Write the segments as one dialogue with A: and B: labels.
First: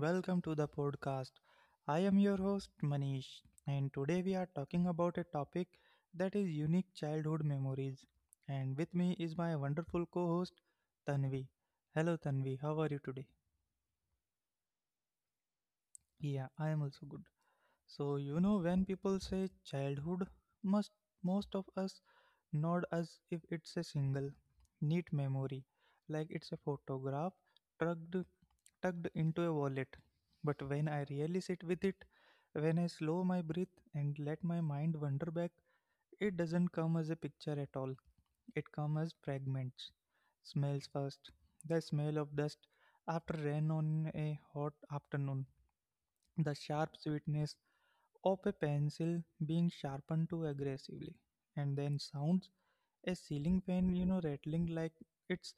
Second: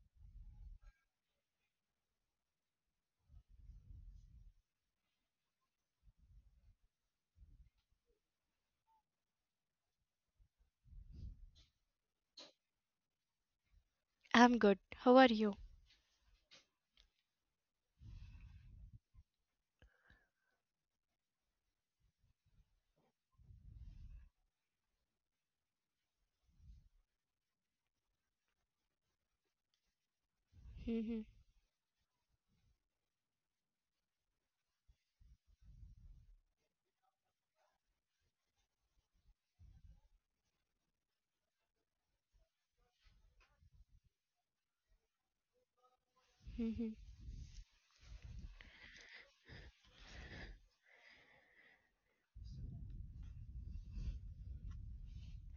A: welcome to the podcast. I am your host, Manish, and today we are talking about a topic that is unique childhood memories. And with me is my wonderful co host, Tanvi. Hello, Tanvi, how are you today?
B: I'm good. How are you?
A: Yeah, I am also good. So, when people say childhood, must most of us nod as if it's a single, neat memory, like it's a photograph tucked, tucked into a wallet. But when I
B: Mhm,
A: really sit with it, when I slow my breath and let my mind wander back, it doesn't come as a picture at all. It comes as fragments. Smells first. The smell of dust after rain on a hot afternoon. The
B: mhm.
A: sharp sweetness of a pencil being sharpened too aggressively. And then sounds a ceiling fan, rattling like it's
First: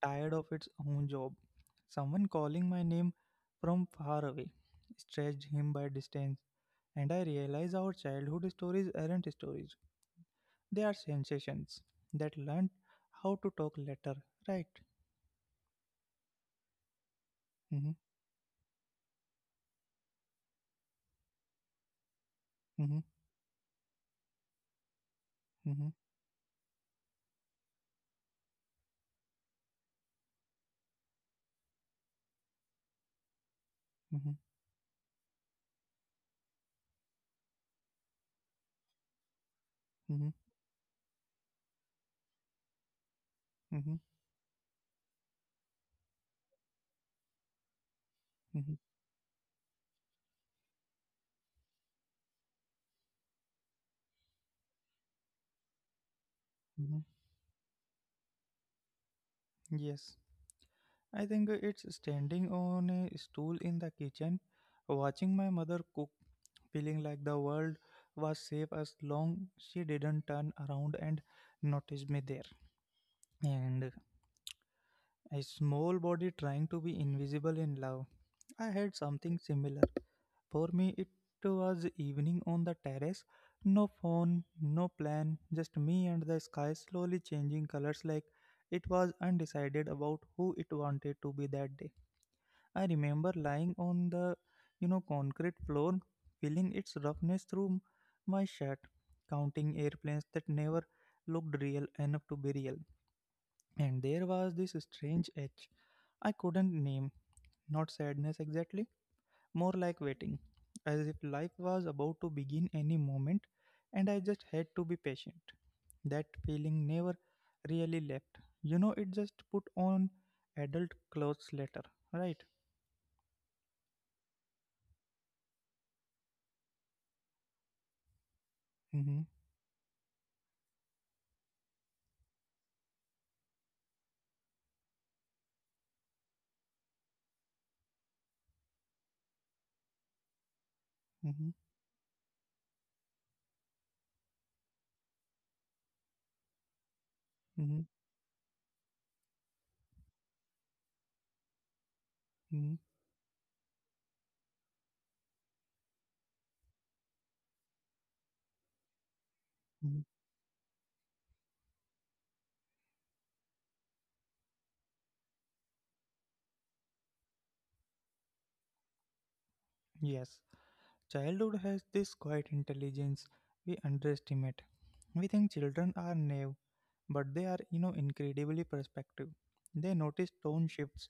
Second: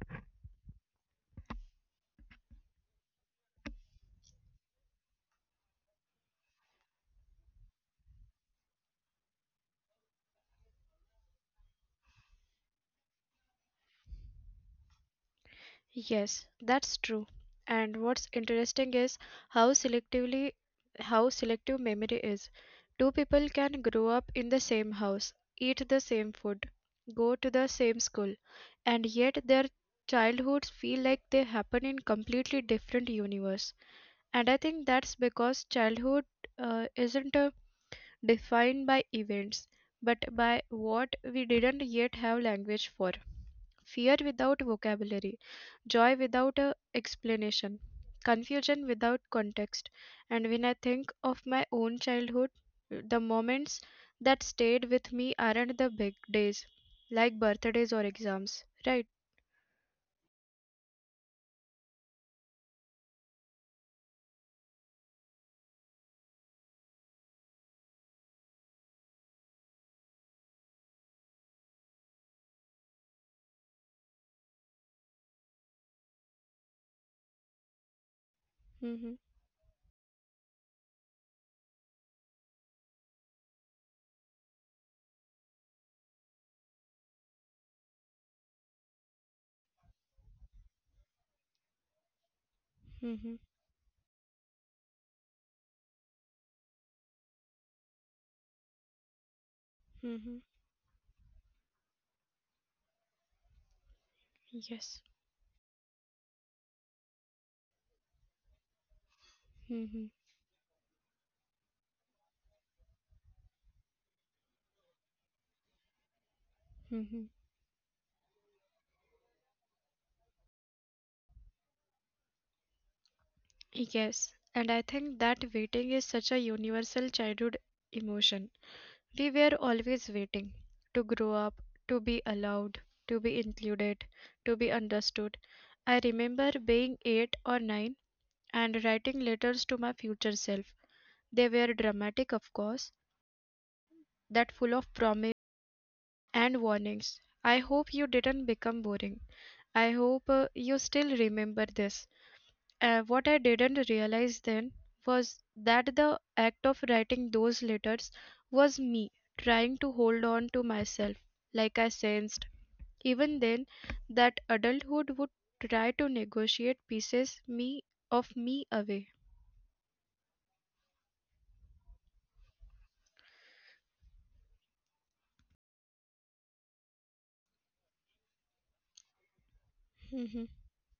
A: tired of its own job. Someone calling my name from far away stretched him by distance, and I realized our childhood stories aren't stories. They are sensations that learned how to talk later, right?
B: Yes, that's true.
A: Mm-hmm,
B: And what's interesting is how selectively how selective memory is.
A: mm-hmm,
B: Two people can grow up in the same house,
A: mm-hmm,
B: eat the same food, go to the same school, and yet their childhoods feel like they happen in completely different universe.
A: mm-hmm,
B: And I think that's because childhood isn't defined by events, but by what we didn't yet have language for.
A: mm-hmm, mm-hmm,
B: Fear without vocabulary, joy without a explanation,
A: mm-hmm,
B: confusion without context. And when I think of my own childhood, the moments that stayed with me aren't the big days,
A: mm-hmm.
B: like birthdays or exams, right?
A: Yes, I think it's standing on a stool in the kitchen, watching my mother cook feeling like the world was safe as long she didn't turn around and notice me there. And a small body trying to be invisible in love. I had
B: Mm-hmm,
A: something similar. For me, it was evening on the terrace. No phone, no plan, just me and the sky slowly changing colors like it was undecided about who it wanted to be that day. I remember
B: mm-hmm,
A: lying on the concrete floor, feeling its roughness through my shirt, counting airplanes that
B: mm-hmm.
A: never looked real enough to be real. And there was this
B: Yes.
A: strange itch I couldn't name, not sadness exactly, more like
B: Mm-hmm,
A: waiting, as if life was about to begin any moment, and I just had to be patient. That feeling never
B: mm-hmm.
A: really left. It just put on adult clothes later, right?
B: Yes. And I think that waiting is such a universal childhood emotion.
A: Mm-hmm.
B: We were always waiting to grow up, to be allowed, to be included, to be understood. I remember being 8 or 9 and writing letters to my future self.
A: Mm-hmm.
B: They were dramatic, of course, that full of promise and warnings. I
A: Mhm,
B: hope you didn't become boring. I hope you still remember this.
A: mhm,
B: What I didn't realize then was that the act of writing those letters was me trying to
A: mhm.
B: hold on to myself, like I sensed. Even then, that adulthood would try to negotiate pieces me of me away.
A: Yes, childhood has this quiet intelligence we underestimate. We think children are naive, but they are, incredibly perspective. They notice
B: Mhm.
A: tone shifts,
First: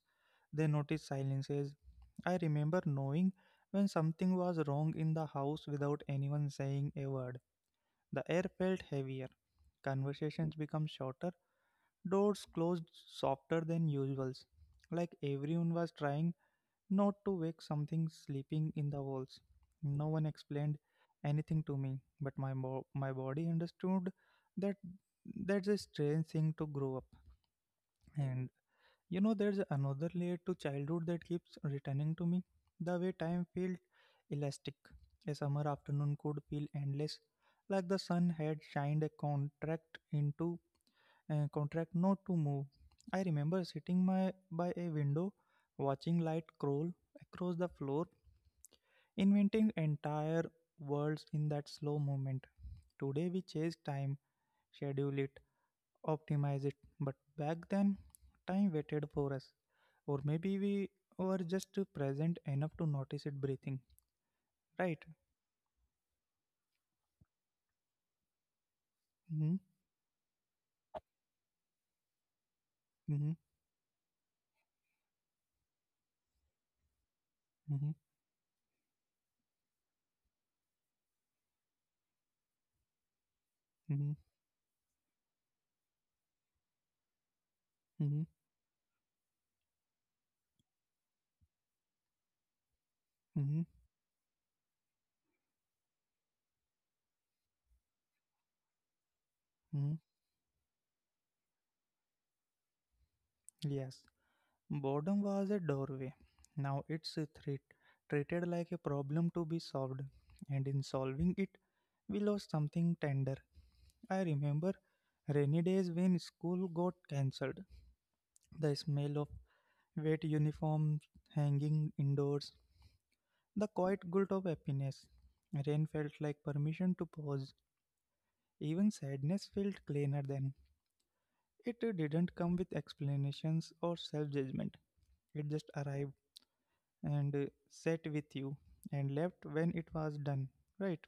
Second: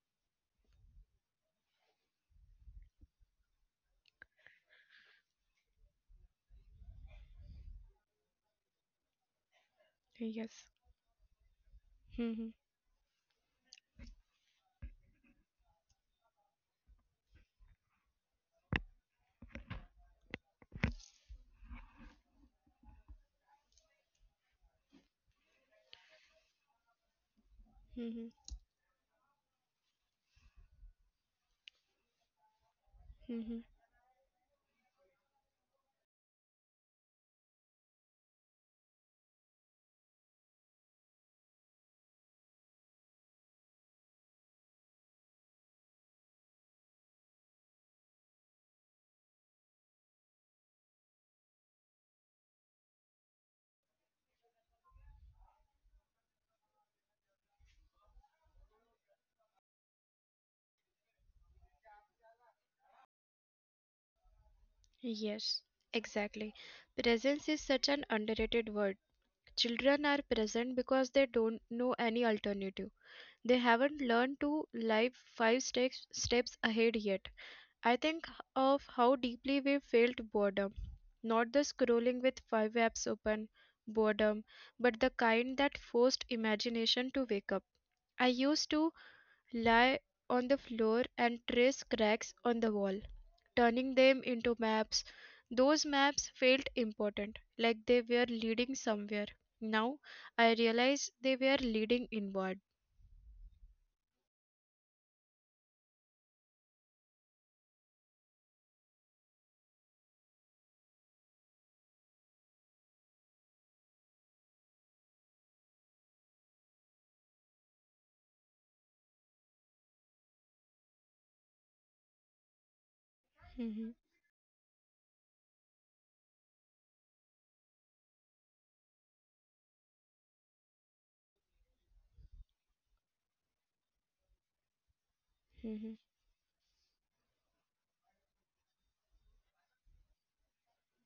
A: they notice silences. I remember knowing when something was wrong in the house without anyone saying a word. The air felt heavier, conversations
B: Yes.
A: become shorter, doors
B: Mhm.
A: closed softer than usual, like everyone was trying not to wake something sleeping in the walls. No one explained anything to me, but my body understood that that's a strange thing to grow up.
B: Mhm.
A: And there's another layer to childhood that keeps returning to me. The way time
B: Mhm.
A: felt elastic. A summer afternoon could feel endless, like the sun had shined a contract into a contract not to move. I remember sitting my by a window, watching light crawl across the floor inventing entire worlds in that slow movement. Today we chase time, schedule it, optimize it, but back then time waited for us. Or maybe we were just present enough to notice it breathing, right?
B: Yes. Exactly. Presence is such an underrated word.
A: Mm-hmm,
B: Children are present because they don't know any alternative.
A: mm-hmm,
B: They haven't learned to live five steps ahead yet.
A: mm-hmm,
B: I think of how deeply we felt boredom. Not the scrolling with five apps open
A: mm-hmm,
B: boredom, but the kind that forced imagination to wake up.
A: mm-hmm,
B: I used to lie on the floor and trace cracks on the wall,
A: mm-hmm,
B: turning them into maps. Those maps felt important, like they were leading somewhere.
A: mm-hmm.
B: Now I realize they were leading inward.
A: Yes, boredom was a doorway. Now it's a threat, treated like a problem to be solved, and in solving it, we lost something tender. I remember rainy days when school got cancelled, the smell of wet uniforms hanging indoors, the
B: Mhm,
A: quiet guilt of happiness. Rain felt like permission to pause. Even sadness felt cleaner then. It didn't come with explanations or self judgment. It just
B: mhm.
A: arrived and sat with you and left when it was done. Right?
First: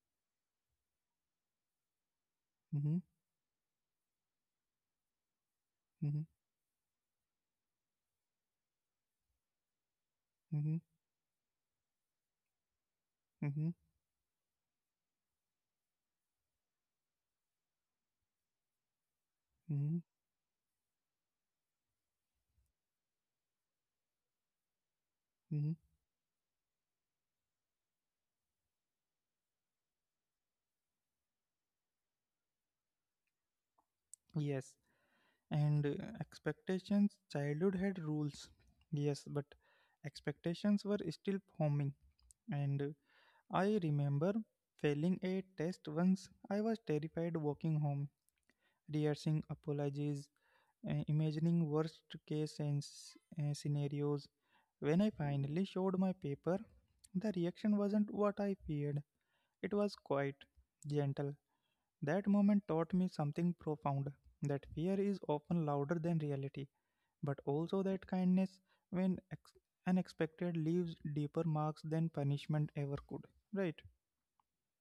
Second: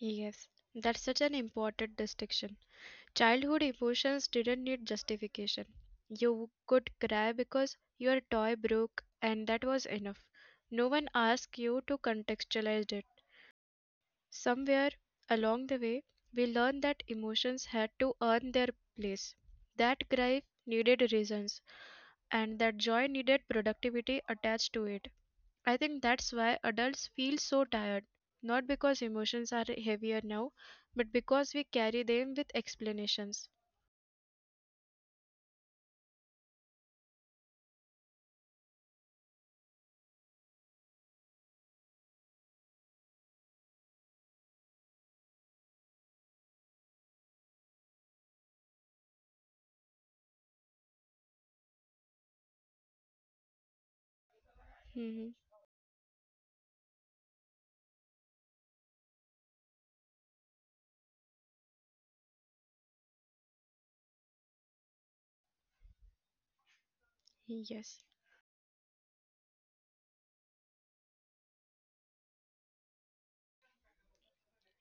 B: Yes, that's such an important distinction.
A: Mm-hmm,
B: Childhood emotions didn't need justification.
A: mm-hmm,
B: You could cry because your toy broke, and that was enough.
A: mm-hmm,
B: No one asked you to contextualize it.
A: mm-hmm,
B: Somewhere along the way, we learned that emotions had to earn their place,
A: mm-hmm,
B: that grief needed reasons, and that joy needed productivity attached to it.
A: mm-hmm.
B: I think that's why adults feel so tired, not because emotions are heavier now, but because we carry them with explanations.
A: Yes, and expectations childhood had rules yes but expectations were still forming and I remember failing a test once. I was terrified walking home rehearsing apologies, imagining worst case and scenarios. When I
B: Hmm.
A: finally showed my paper the reaction wasn't what I feared. It was quite gentle. That moment taught me something profound, that fear is often louder than reality, but also
B: Yes.
A: that kindness, when ex- unexpected, leaves deeper marks than punishment ever could. Right?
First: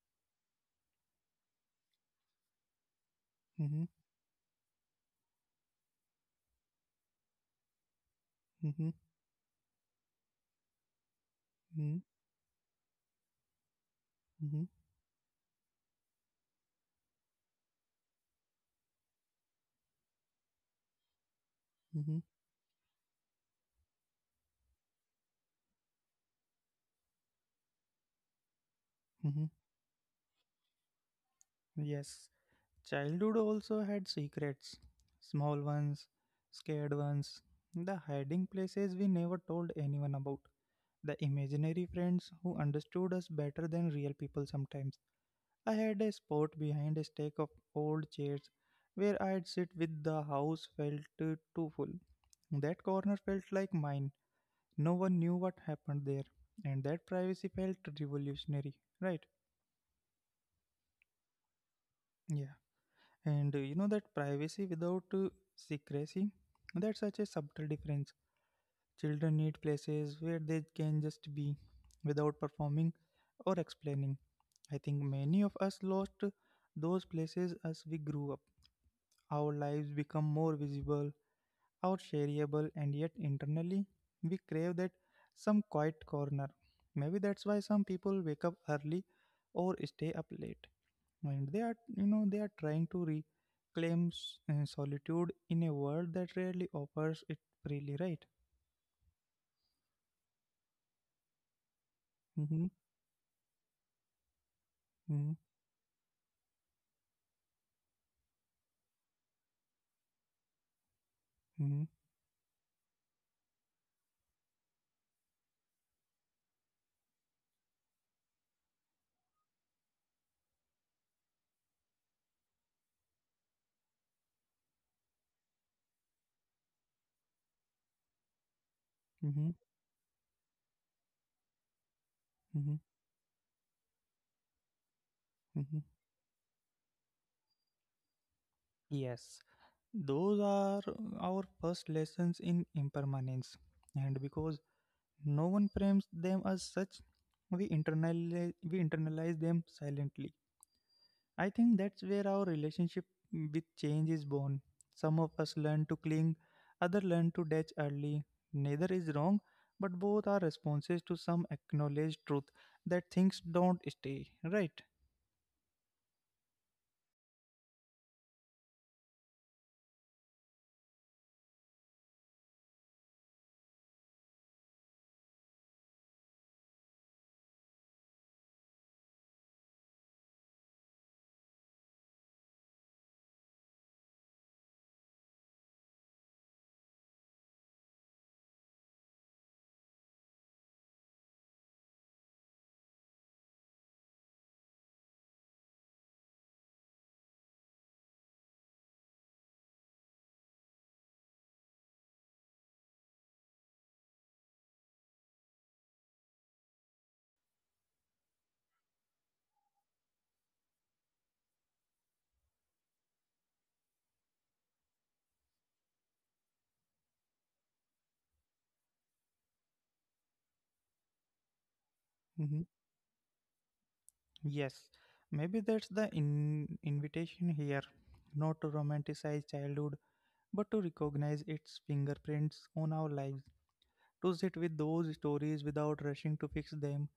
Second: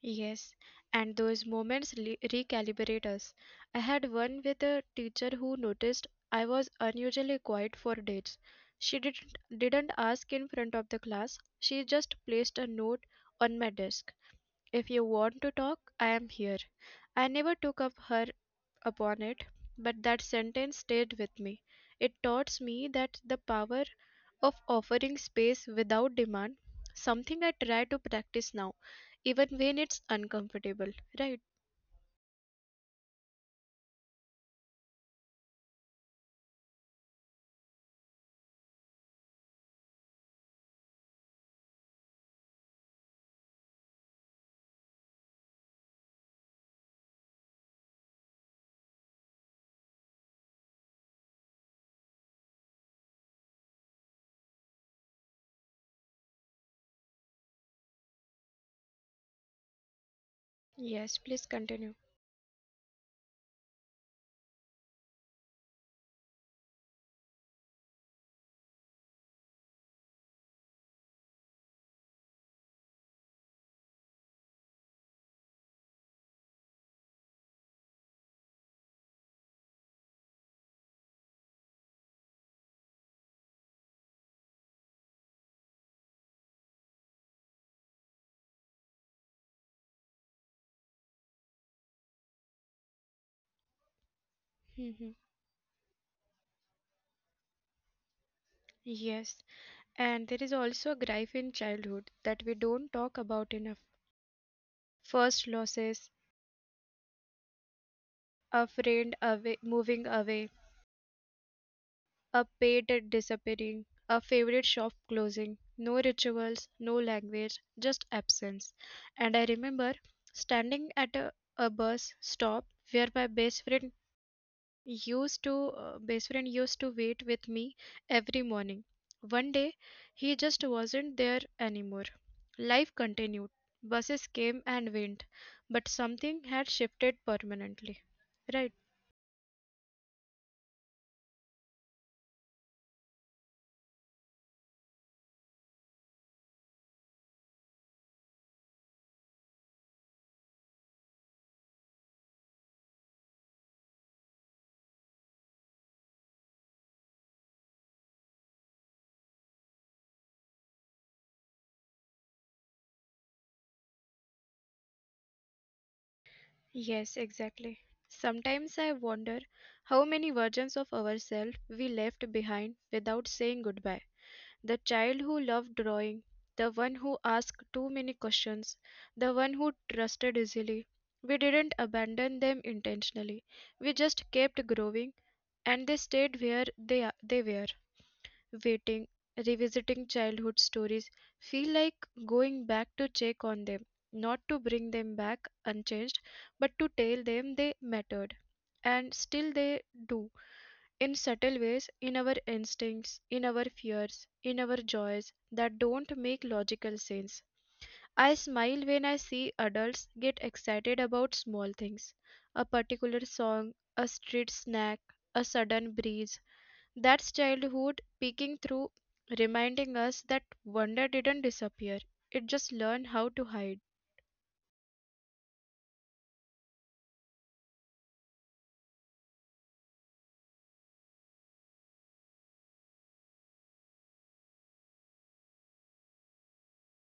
B: Yes, and those moments recalibrate us. I
A: Mm-hmm,
B: had one with a teacher who noticed I was unusually quiet for dates.
A: mm-hmm,
B: She didn't ask in front of the class. She
A: mm-hmm,
B: just placed a note on my desk.
A: mm-hmm,
B: If you want to talk, I am here. I never took up her upon it, but that sentence stayed with me. It
A: mm-hmm,
B: taught me that the power of offering space without demand, something I try to practice now,
A: mm-hmm.
B: even when it's uncomfortable, right?
A: Yes. Childhood also had secrets small ones, scared ones, the hiding places we never told anyone about, the imaginary friends who understood us better than real people sometimes. I had a spot behind a stack of old chairs where I'd sit with the house felt too full. That corner felt like mine. No one knew what happened there. And that privacy felt revolutionary, right?
B: Yes, please continue.
A: Yeah. And you know that privacy without secrecy? That's such a subtle difference. Children need places where they can just be without performing or explaining. I think many of us lost those places as we grew up. Our lives become more visible, our shareable, and yet internally, we crave that some quiet corner. Maybe that's why some people wake up early or stay up late. And they are, they are trying to reclaim
B: Hmm.
A: solitude in a world that rarely offers it freely, right?
B: Yes, and there is also a grief in childhood that we
A: Mm-hmm,
B: don't talk about enough.
A: mm-hmm,
B: First losses, a friend away, moving away,
A: mm-hmm,
B: a pet disappearing, a favorite shop closing, no rituals, no language, just absence. And I remember standing at a bus stop where my best friend used to best friend used to wait with me every morning.
A: mm-hmm,
B: One day he just wasn't there anymore.
A: mm-hmm,
B: Life continued. Buses came and went,
A: mm-hmm.
B: but something had shifted permanently. Right?
A: Yes, those are our first lessons in impermanence. And because no one frames them as such. We internalize them silently. I think that's where our relationship with change is born. Some of us learn to cling, others learn to detach early. Neither is wrong, but both are responses to some acknowledged truth that things don't stay, right?
B: Yes, exactly. Sometimes I wonder how many versions of ourselves we left behind without saying goodbye. The child who loved drawing, the one who asked too many questions, the one who trusted easily. We didn't abandon them intentionally. We just kept growing and they stayed where they were waiting, revisiting childhood stories feel like going back to check on them, not to bring them back unchanged, but to tell them they mattered. And still they do, in subtle ways, in our instincts, in our fears, in our joys that don't make logical sense. I smile when I see adults get excited about small things, a particular song, a street snack, a sudden breeze, that's childhood peeking through, reminding us that wonder didn't disappear, it
A: Hmm.
B: just learned how to hide.
A: Yes, maybe that's the invitation here, not to romanticize childhood, but to recognize its fingerprints on our lives, to sit with those stories without rushing to fix them,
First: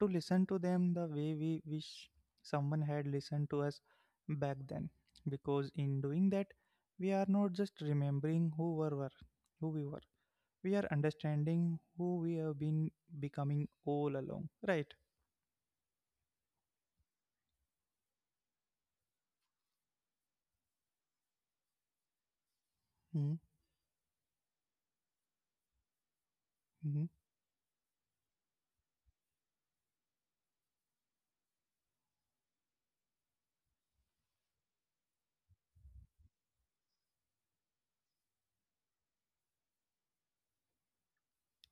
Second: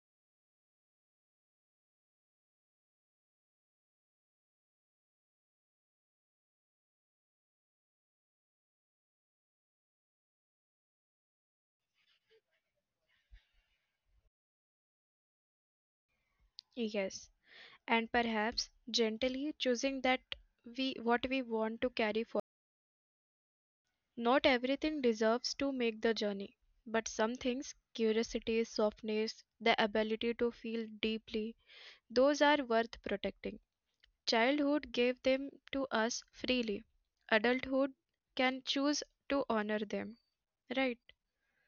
A: to listen to them the way we wish someone had listened to us back then. Because in doing that, we are not just remembering who we were. We are understanding who we have been becoming all along. Right?
B: Yes, and perhaps gently choosing that we what we want to carry forward. Not everything deserves to make the journey,
A: Mm-hmm.
B: but some things, curiosity, softness, the ability to feel deeply, those are worth protecting. Childhood gave them to us freely, adulthood can choose to honor them, right?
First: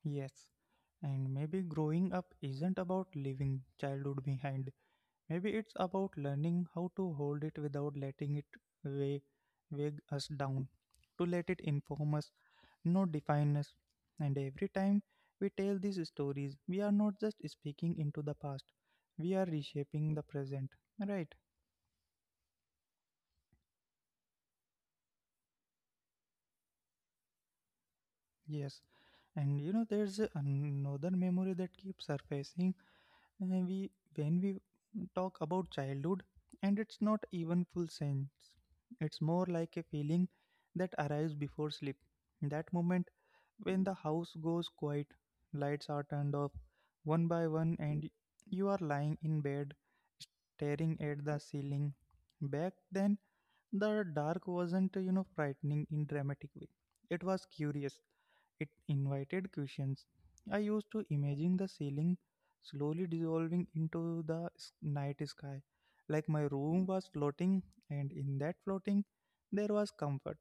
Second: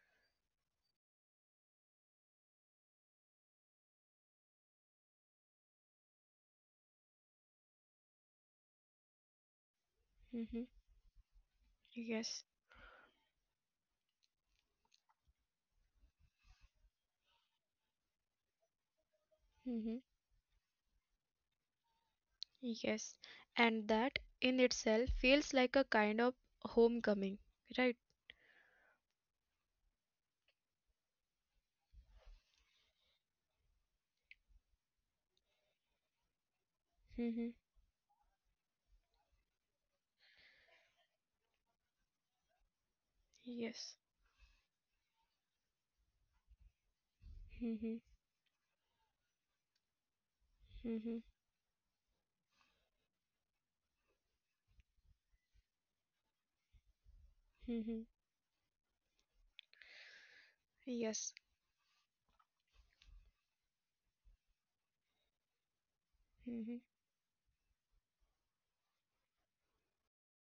A: Yes. And maybe growing up isn't about leaving childhood behind. Maybe it's about learning how to hold it without letting it weigh, weigh us
B: Mhm.
A: down, to let it inform us,
B: Yes.
A: not define us. And every time we tell these stories, we are not just speaking into the past, we are
B: Hmm.
A: reshaping the present. Right?
B: Yes, and that in itself feels like a kind of homecoming, right?
A: Yes. And there's another memory that keeps surfacing. We When we talk about childhood and it's not
B: Hmm.
A: even full sense, it's more like a feeling that arrives before sleep, that moment when
B: Yes.
A: the house goes quiet, lights are turned off one by one,
B: Hmm.
A: and you are lying in bed staring
B: Hmm.
A: at the ceiling. Back then the dark wasn't, frightening in dramatic way. It was
B: Hmm.
A: curious. It invited questions. I used to
B: Yes.
A: imagine the ceiling slowly dissolving into the night sky, like my
B: Hmm.
A: room was floating, and in that floating, there was comfort,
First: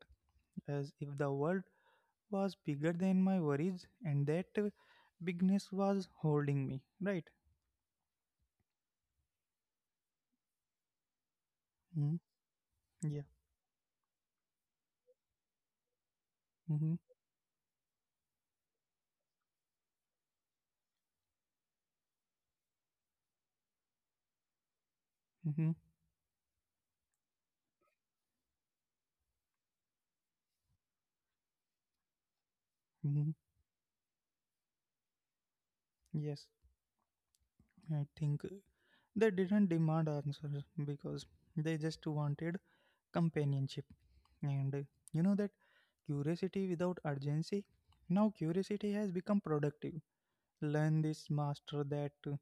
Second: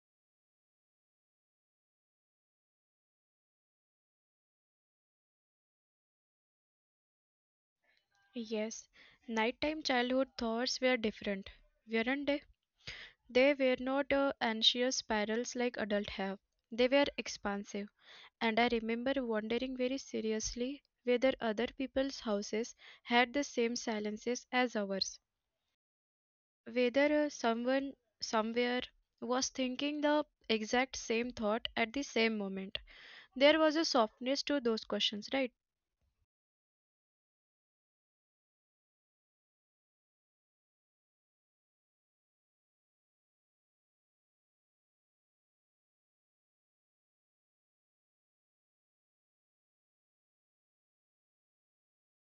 A: as if the world was bigger than my worries, and that bigness was holding me. Right?
B: Yes. Nighttime childhood thoughts were different,
A: Mm,
B: weren't they?
A: yeah.
B: They were not anxious spirals like adults have. They
A: Mm-hmm,
B: were expansive, and I remember wondering very seriously whether other people's houses had the same silences as ours,
A: mm-hmm,
B: whether someone somewhere was thinking the exact same thought at the same moment.
A: mm-hmm.
B: There was a softness to those questions, right?
A: Yes, I think. They didn't demand answers because they just wanted companionship. And you know that curiosity without urgency? Now, curiosity has become productive. Learn this, master that,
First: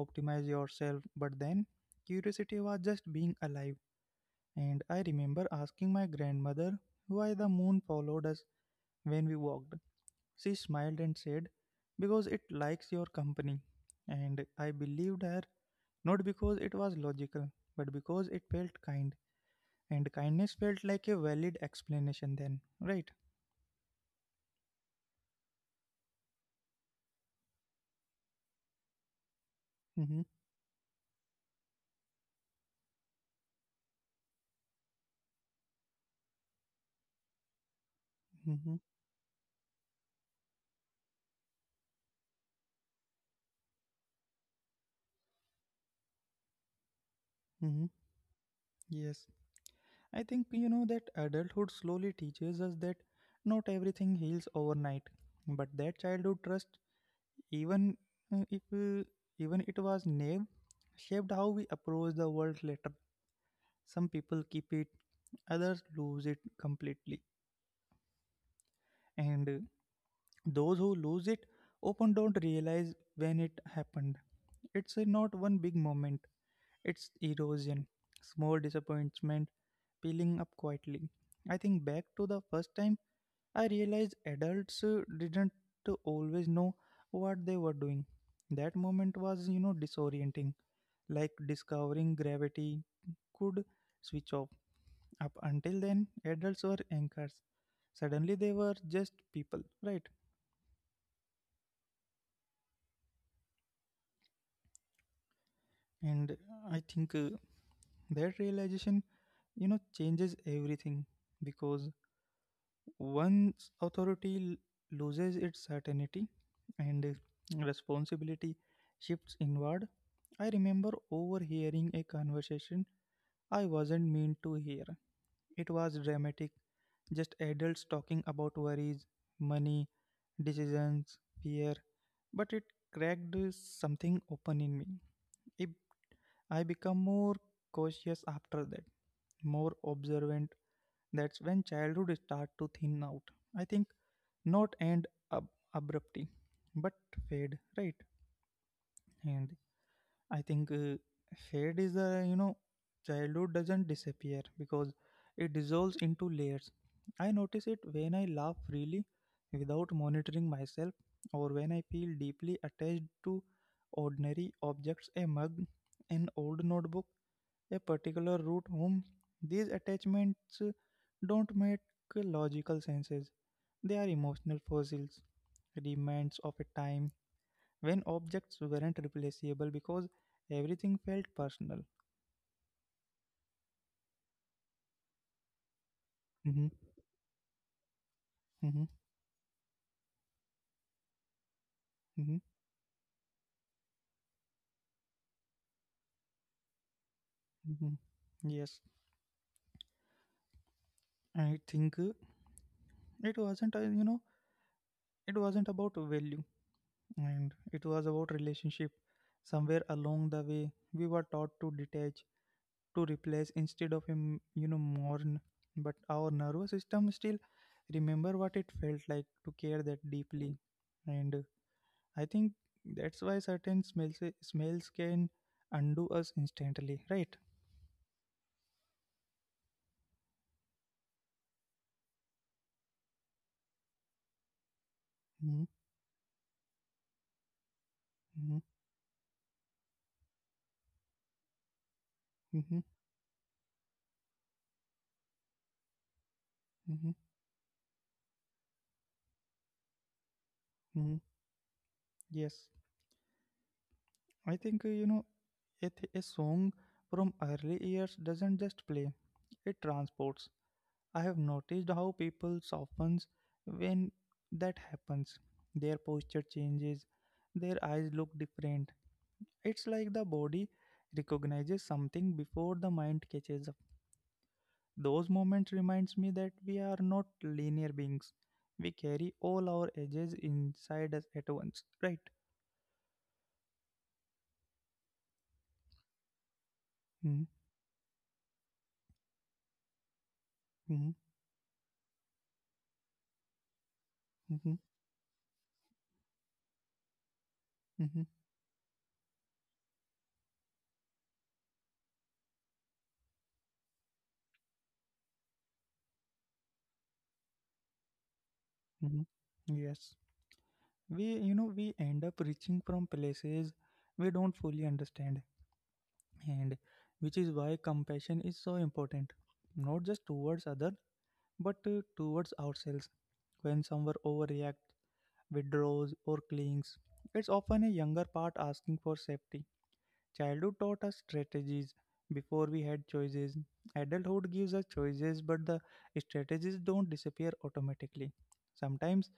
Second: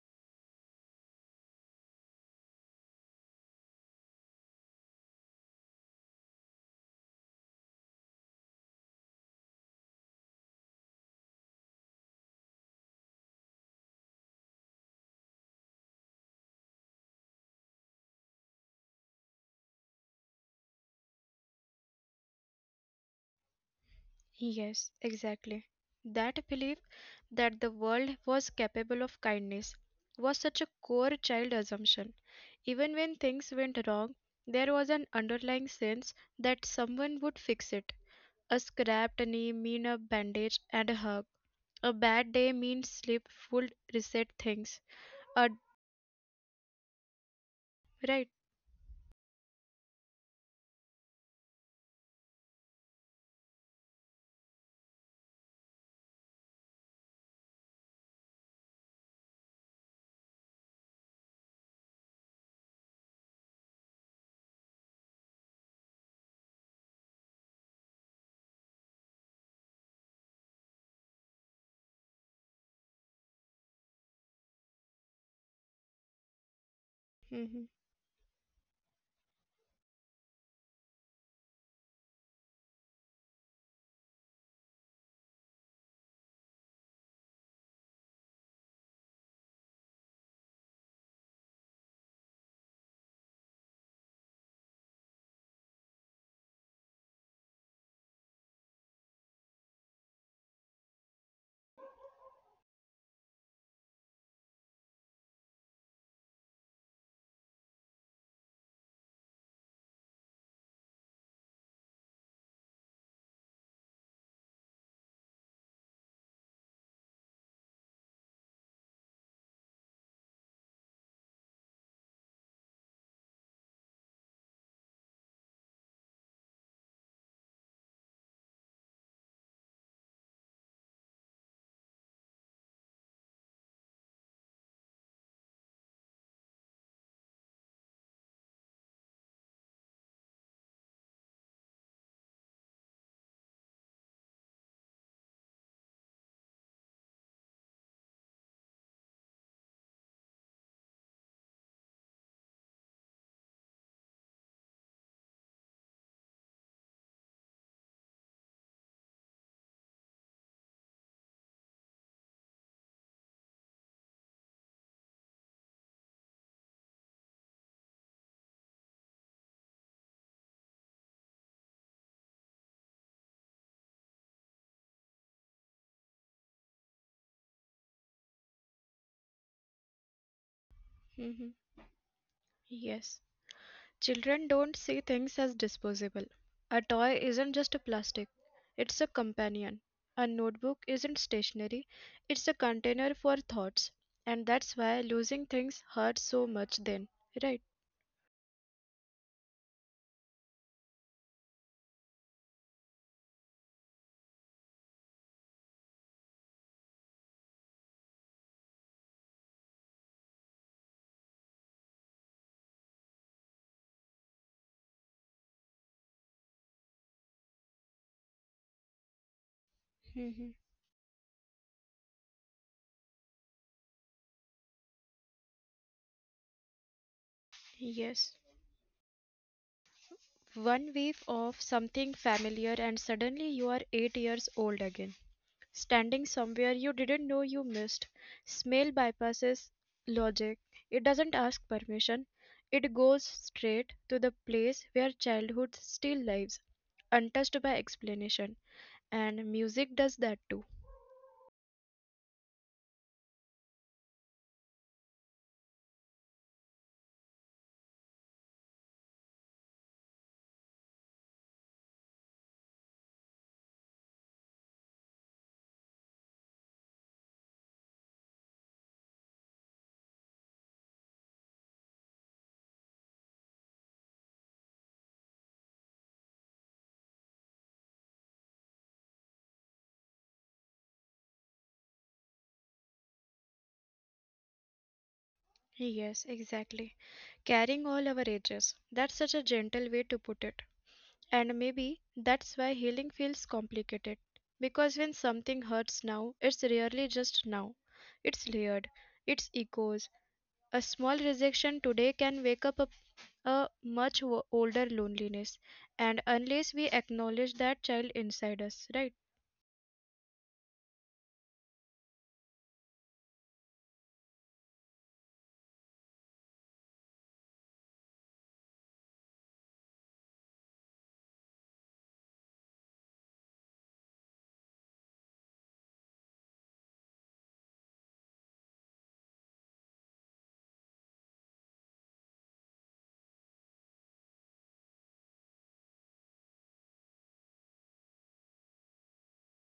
A: optimize yourself. But then, curiosity was just being alive. And I remember asking my grandmother why the moon followed us when we walked. She smiled and said, Because it likes your company. And I believed her not because it was logical, but because it felt kind, and kindness felt like a valid explanation then, right?
B: Yes, exactly. That belief that the world was capable of kindness
A: Mm-hmm,
B: was such a core child assumption. Even when things went wrong, there was an underlying sense that someone would fix it. A
A: mm-hmm,
B: scrapped knee mean a bandage and a hug. A bad day means sleep would reset things. A
A: mm-hmm.
B: right.
A: Yes, I think that adulthood slowly teaches us that not everything heals overnight, but that childhood trust, even if even it was naive, shaped how we approach the world later. Some people keep it, others lose it completely, and those who lose it often don't realize when it happened. It's not one big moment, it's
B: Hmm.
A: erosion, small disappointment peeling up quietly. I think back to the first time I realized adults didn't always know what they were doing. That moment was, disorienting, like discovering gravity could switch off. Up until then, adults were anchors. Suddenly, they were just people, right? And I think that realization, changes everything because once authority loses its certainty and responsibility shifts inward, I remember overhearing a conversation I wasn't meant to hear. It was dramatic, just adults talking about worries, money, decisions, fear, but it cracked something open in me. A I become more cautious after that, more observant. That's when childhood start to thin out. I think not abruptly, but fade, right? And I think fade is a childhood doesn't disappear because it dissolves into layers. I notice it when I laugh freely without monitoring myself, or when I feel deeply attached to ordinary objects, a mug, an old notebook a particular root whom these attachments don't make logical senses. They are emotional fossils, remnants of a time when objects weren't replaceable because everything felt
B: Hmm.
A: personal.
B: Yes. Children don't see things as disposable.
A: hmm
B: A toy isn't just a plastic,
A: hmm
B: it's a companion. A notebook isn't stationary,
A: hmm
B: it's a container for thoughts. And that's why losing things hurts so much then, right?
A: hmm Yes, I think it wasn't, it wasn't about value and it was about relationship. Somewhere along the way, we were taught to detach, to replace instead of mourn, but our nervous system still remember what it felt like to care that
B: Hmm.
A: deeply. And I think that's why certain smells can undo us instantly, right?
B: Yes. One wave of something familiar, and suddenly you are 8 years old again.
A: mm-hmm,
B: Standing somewhere you didn't know you missed.
A: mm-hmm,
B: Smell bypasses logic. It doesn't ask permission.
A: mm-hmm,
B: It goes straight to the place where childhood still lives,
A: mm-hmm,
B: untouched by explanation. And music does that too.
A: mm-hmm. Yes, I think a song from early years doesn't just play, it transports. I have noticed how people softens when that happens. Their posture changes, their eyes look different. It's like the body recognizes something before the mind catches up. Those moments reminds me that we are not linear beings. We carry all our edges inside us at once, right?
B: Yes, exactly.
A: hmm
B: Carrying all our ages. That's such a gentle way to put it.
A: hmm
B: And maybe that's why healing feels complicated.
A: hmm
B: Because when something hurts now, it's rarely just now.
A: hmm
B: It's layered, it's echoes, a small rejection today can wake up a much older loneliness, and unless we acknowledge that child inside us, right?
A: hmm Yes. We you know we end up reaching from places we don't fully understand, and which is why compassion is so important, not just towards others but towards ourselves. When someone overreacts, withdraws or clings, it's often a younger part asking for safety. Childhood taught us strategies before we had choices. Adulthood gives us choices, but the strategies don't disappear automatically. Sometimes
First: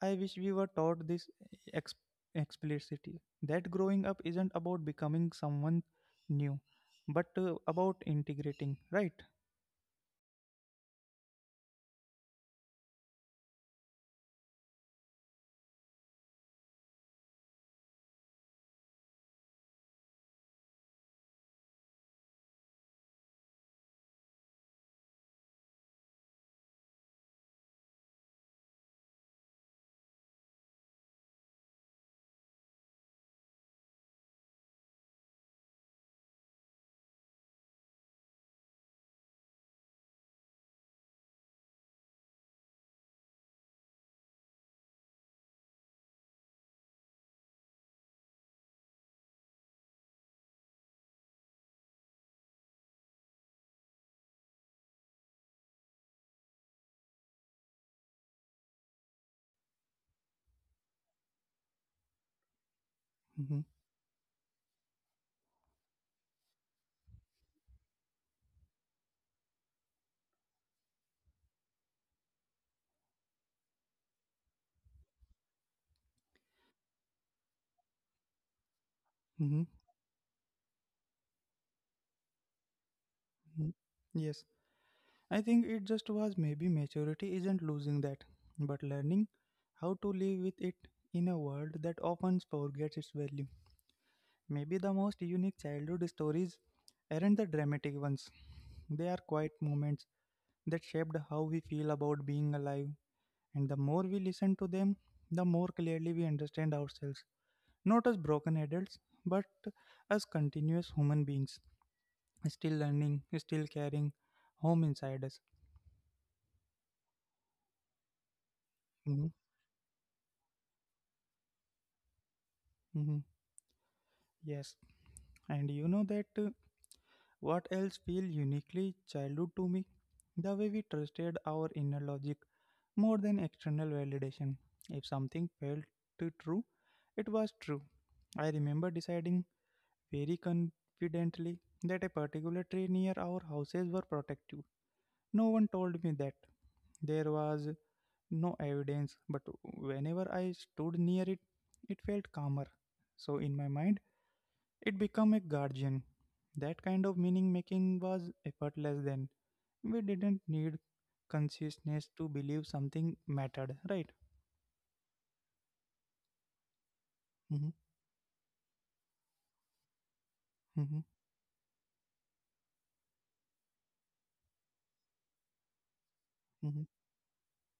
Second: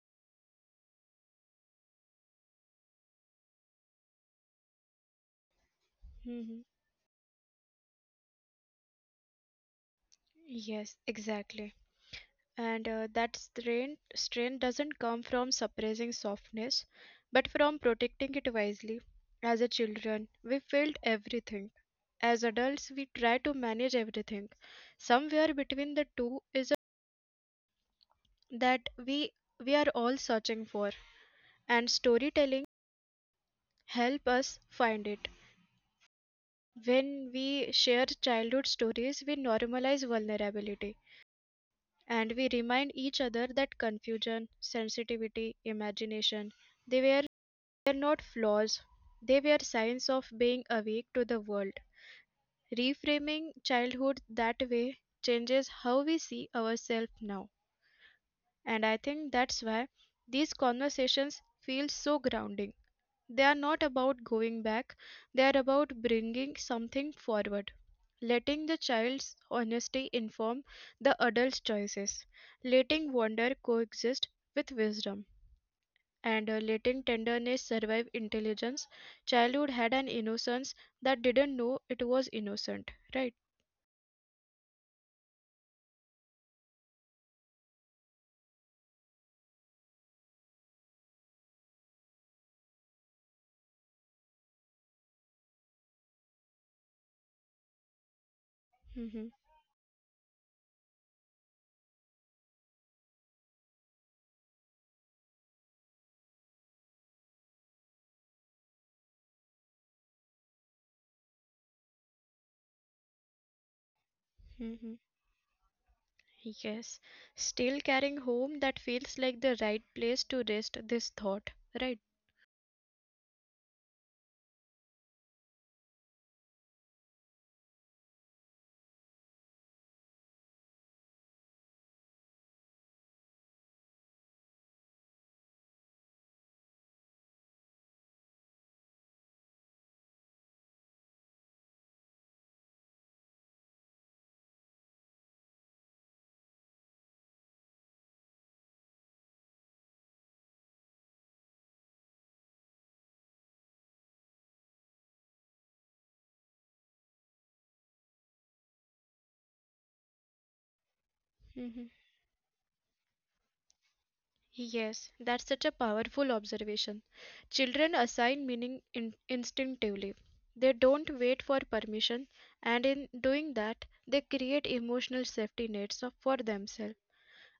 A: I wish we were taught this ex- explicitly, that growing up isn't about becoming someone new,
B: Hmm.
A: but about integrating, right?
B: Yes, exactly. And that strain doesn't come from suppressing softness, but from protecting it wisely. As a children, we felt everything. As adults, we try to manage everything. Somewhere between the two is a that we are all searching for. And storytelling help us find it. When we share childhood stories, we normalize vulnerability and we remind each other that confusion, sensitivity, imagination, they were they're not flaws. They were signs of being awake to the world. Reframing childhood that way changes how we see ourselves now. And I think that's why these conversations feel so grounding. They are
A: hmm
B: not about going back, they are about bringing something forward. Letting the child's honesty inform the adult's choices, letting wonder coexist with wisdom, and letting tenderness survive intelligence. Childhood
A: hmm
B: had an innocence that didn't know it was innocent, right?
A: hmm Yes, I think it just was. Maybe maturity isn't losing that, but learning how to live with it in a world that often forgets its value. Maybe the most unique childhood stories aren't the dramatic ones, they are
B: Hmm.
A: quiet moments that shaped how we feel about being alive. And the more we listen to them, the more clearly we understand ourselves, not as broken adults, but as continuous human beings, still learning, still carrying home
B: Hmm.
A: inside us.
B: Yes, still carrying home, that feels
A: hmm
B: like the right place to rest this thought, right?
A: hmm Yes. And you know that what else feel uniquely childhood to me? The way we trusted our inner logic more than external validation. If something felt too true, it was true. I remember deciding very confidently that a particular tree near our houses were protective. No one told me that. There was no evidence, but whenever I stood near it, it felt calmer. So in my mind, it became a guardian. That kind of meaning making was effortless then. We didn't need
B: Hmm.
A: consciousness to believe something mattered, right?
B: Yes, that's such a powerful observation.
A: Mm-hmm,
B: Children assign meaning in instinctively. They
A: mm-hmm,
B: don't wait for permission, and in doing that, they create emotional safety nets for
A: mm-hmm,
B: themselves.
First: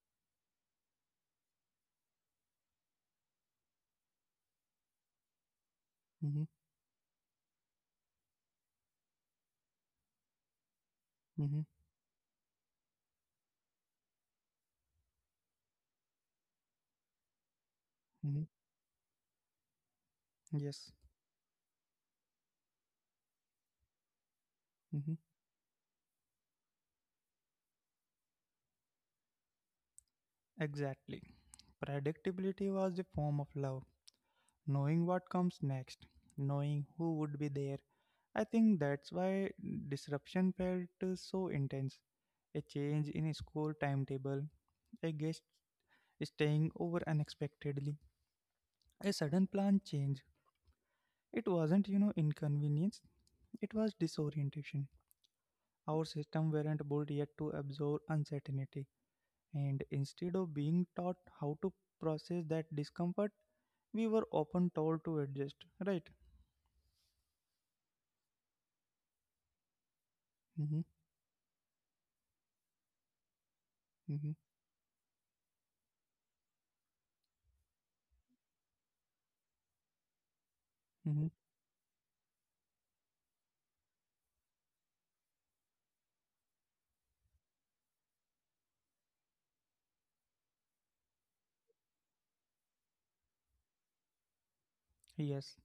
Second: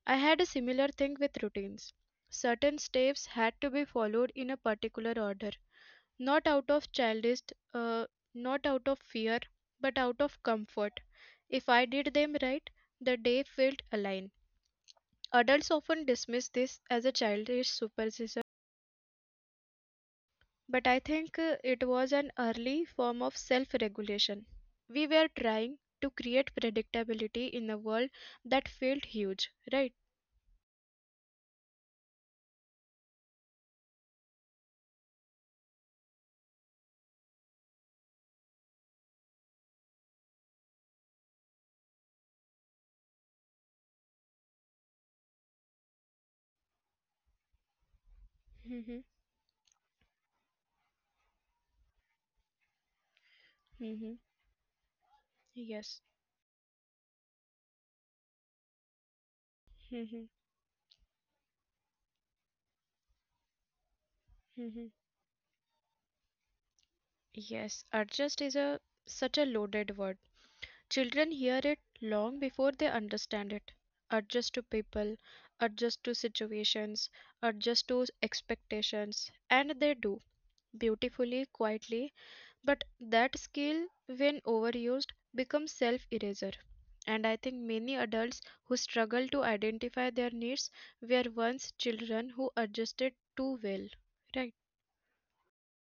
B: I had a similar thing with routines. Certain steps had to be followed in a particular order,
A: mm-hmm,
B: not out of childish, uh, not out of fear, but out of comfort.
A: mm-hmm,
B: If I did them right, the day felt aligned. Adults often dismiss this as a childish
A: mm-hmm.
B: superstition.
A: Yes,
B: But I think it was an early form of self regulation. We
A: mm-hmm.
B: were trying to create predictability in a world that felt huge, right?
A: Exactly. Predictability was a form of love, knowing what comes next, knowing who would be there. I think that's why disruption felt so intense. A change in school timetable, a guest staying over unexpectedly,
B: Mhm,
A: a sudden plan change. It wasn't, inconvenience, it was
B: mhm.
A: disorientation.
B: Yes.
A: Our system weren't built yet to absorb uncertainty. And
B: Mhm,
A: instead of being taught how to process that discomfort, we were often
B: mhm.
A: told to adjust, right?
B: Yes, adjust is a such a loaded word.
A: hmm
B: Children hear it long before they understand it.
A: hmm
B: Adjust to people, adjust to situations, adjust to expectations, and they do
A: hmm
B: beautifully, quietly. But that skill, when overused, becomes self eraser. And I think many adults who struggle to identify their needs were once children who adjusted too well. Right?
A: Yes,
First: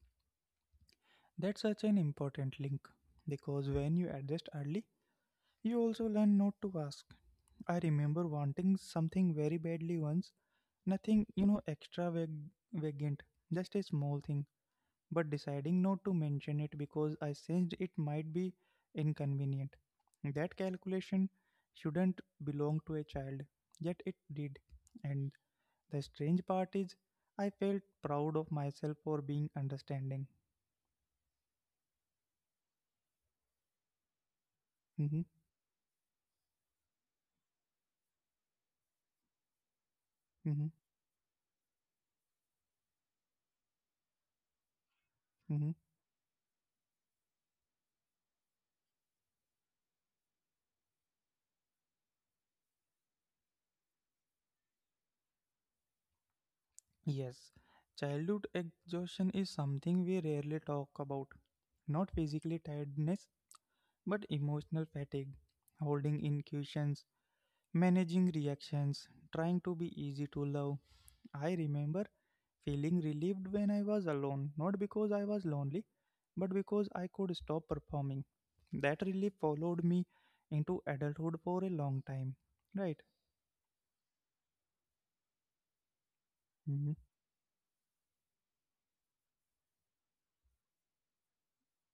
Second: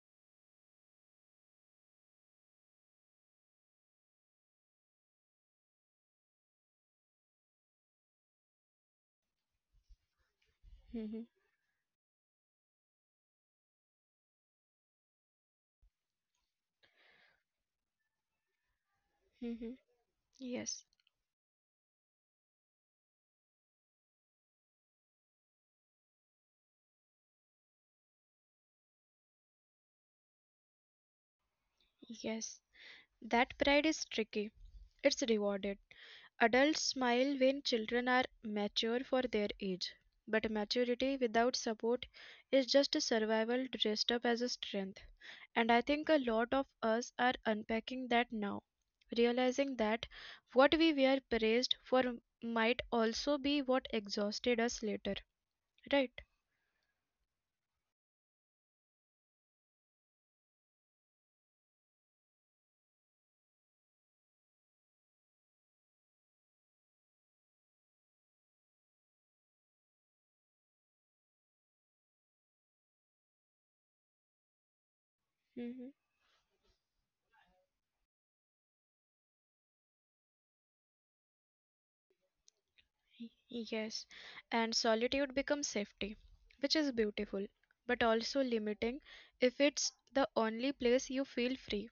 A: that's such an important link, because when you adjust early, you also learn not to ask. I remember wanting something very badly once, nothing,
B: Mm-hmm.
A: extravagant, just a small thing, but deciding not to mention it because I sensed it might be inconvenient.
B: Mm-hmm.
A: That
B: Yes.
A: calculation shouldn't belong to a child, yet it did. And the strange part is, I felt proud of myself for being understanding.
B: Yes. That pride is tricky.
A: hmm
B: It's rewarded. Adults smile when children are mature for their age, but
A: hmm
B: maturity without support is just a survival dressed up as a strength. And
A: hmm
B: I think a lot of us are unpacking that now, realizing that what we were praised for might also be what exhausted us later, right?
A: Yes, childhood exhaustion is something we rarely talk about. Not physically tiredness, but emotional fatigue, holding in questions, managing reactions, trying to be easy to love. I remember feeling relieved when I was alone, not because I was
B: Mhm.
A: lonely, but because I could stop performing. That relief followed me into adulthood for a long time. Right?
B: Yes, and solitude becomes safety, which is
A: hmm
B: beautiful, but also limiting if it's the only place you feel free.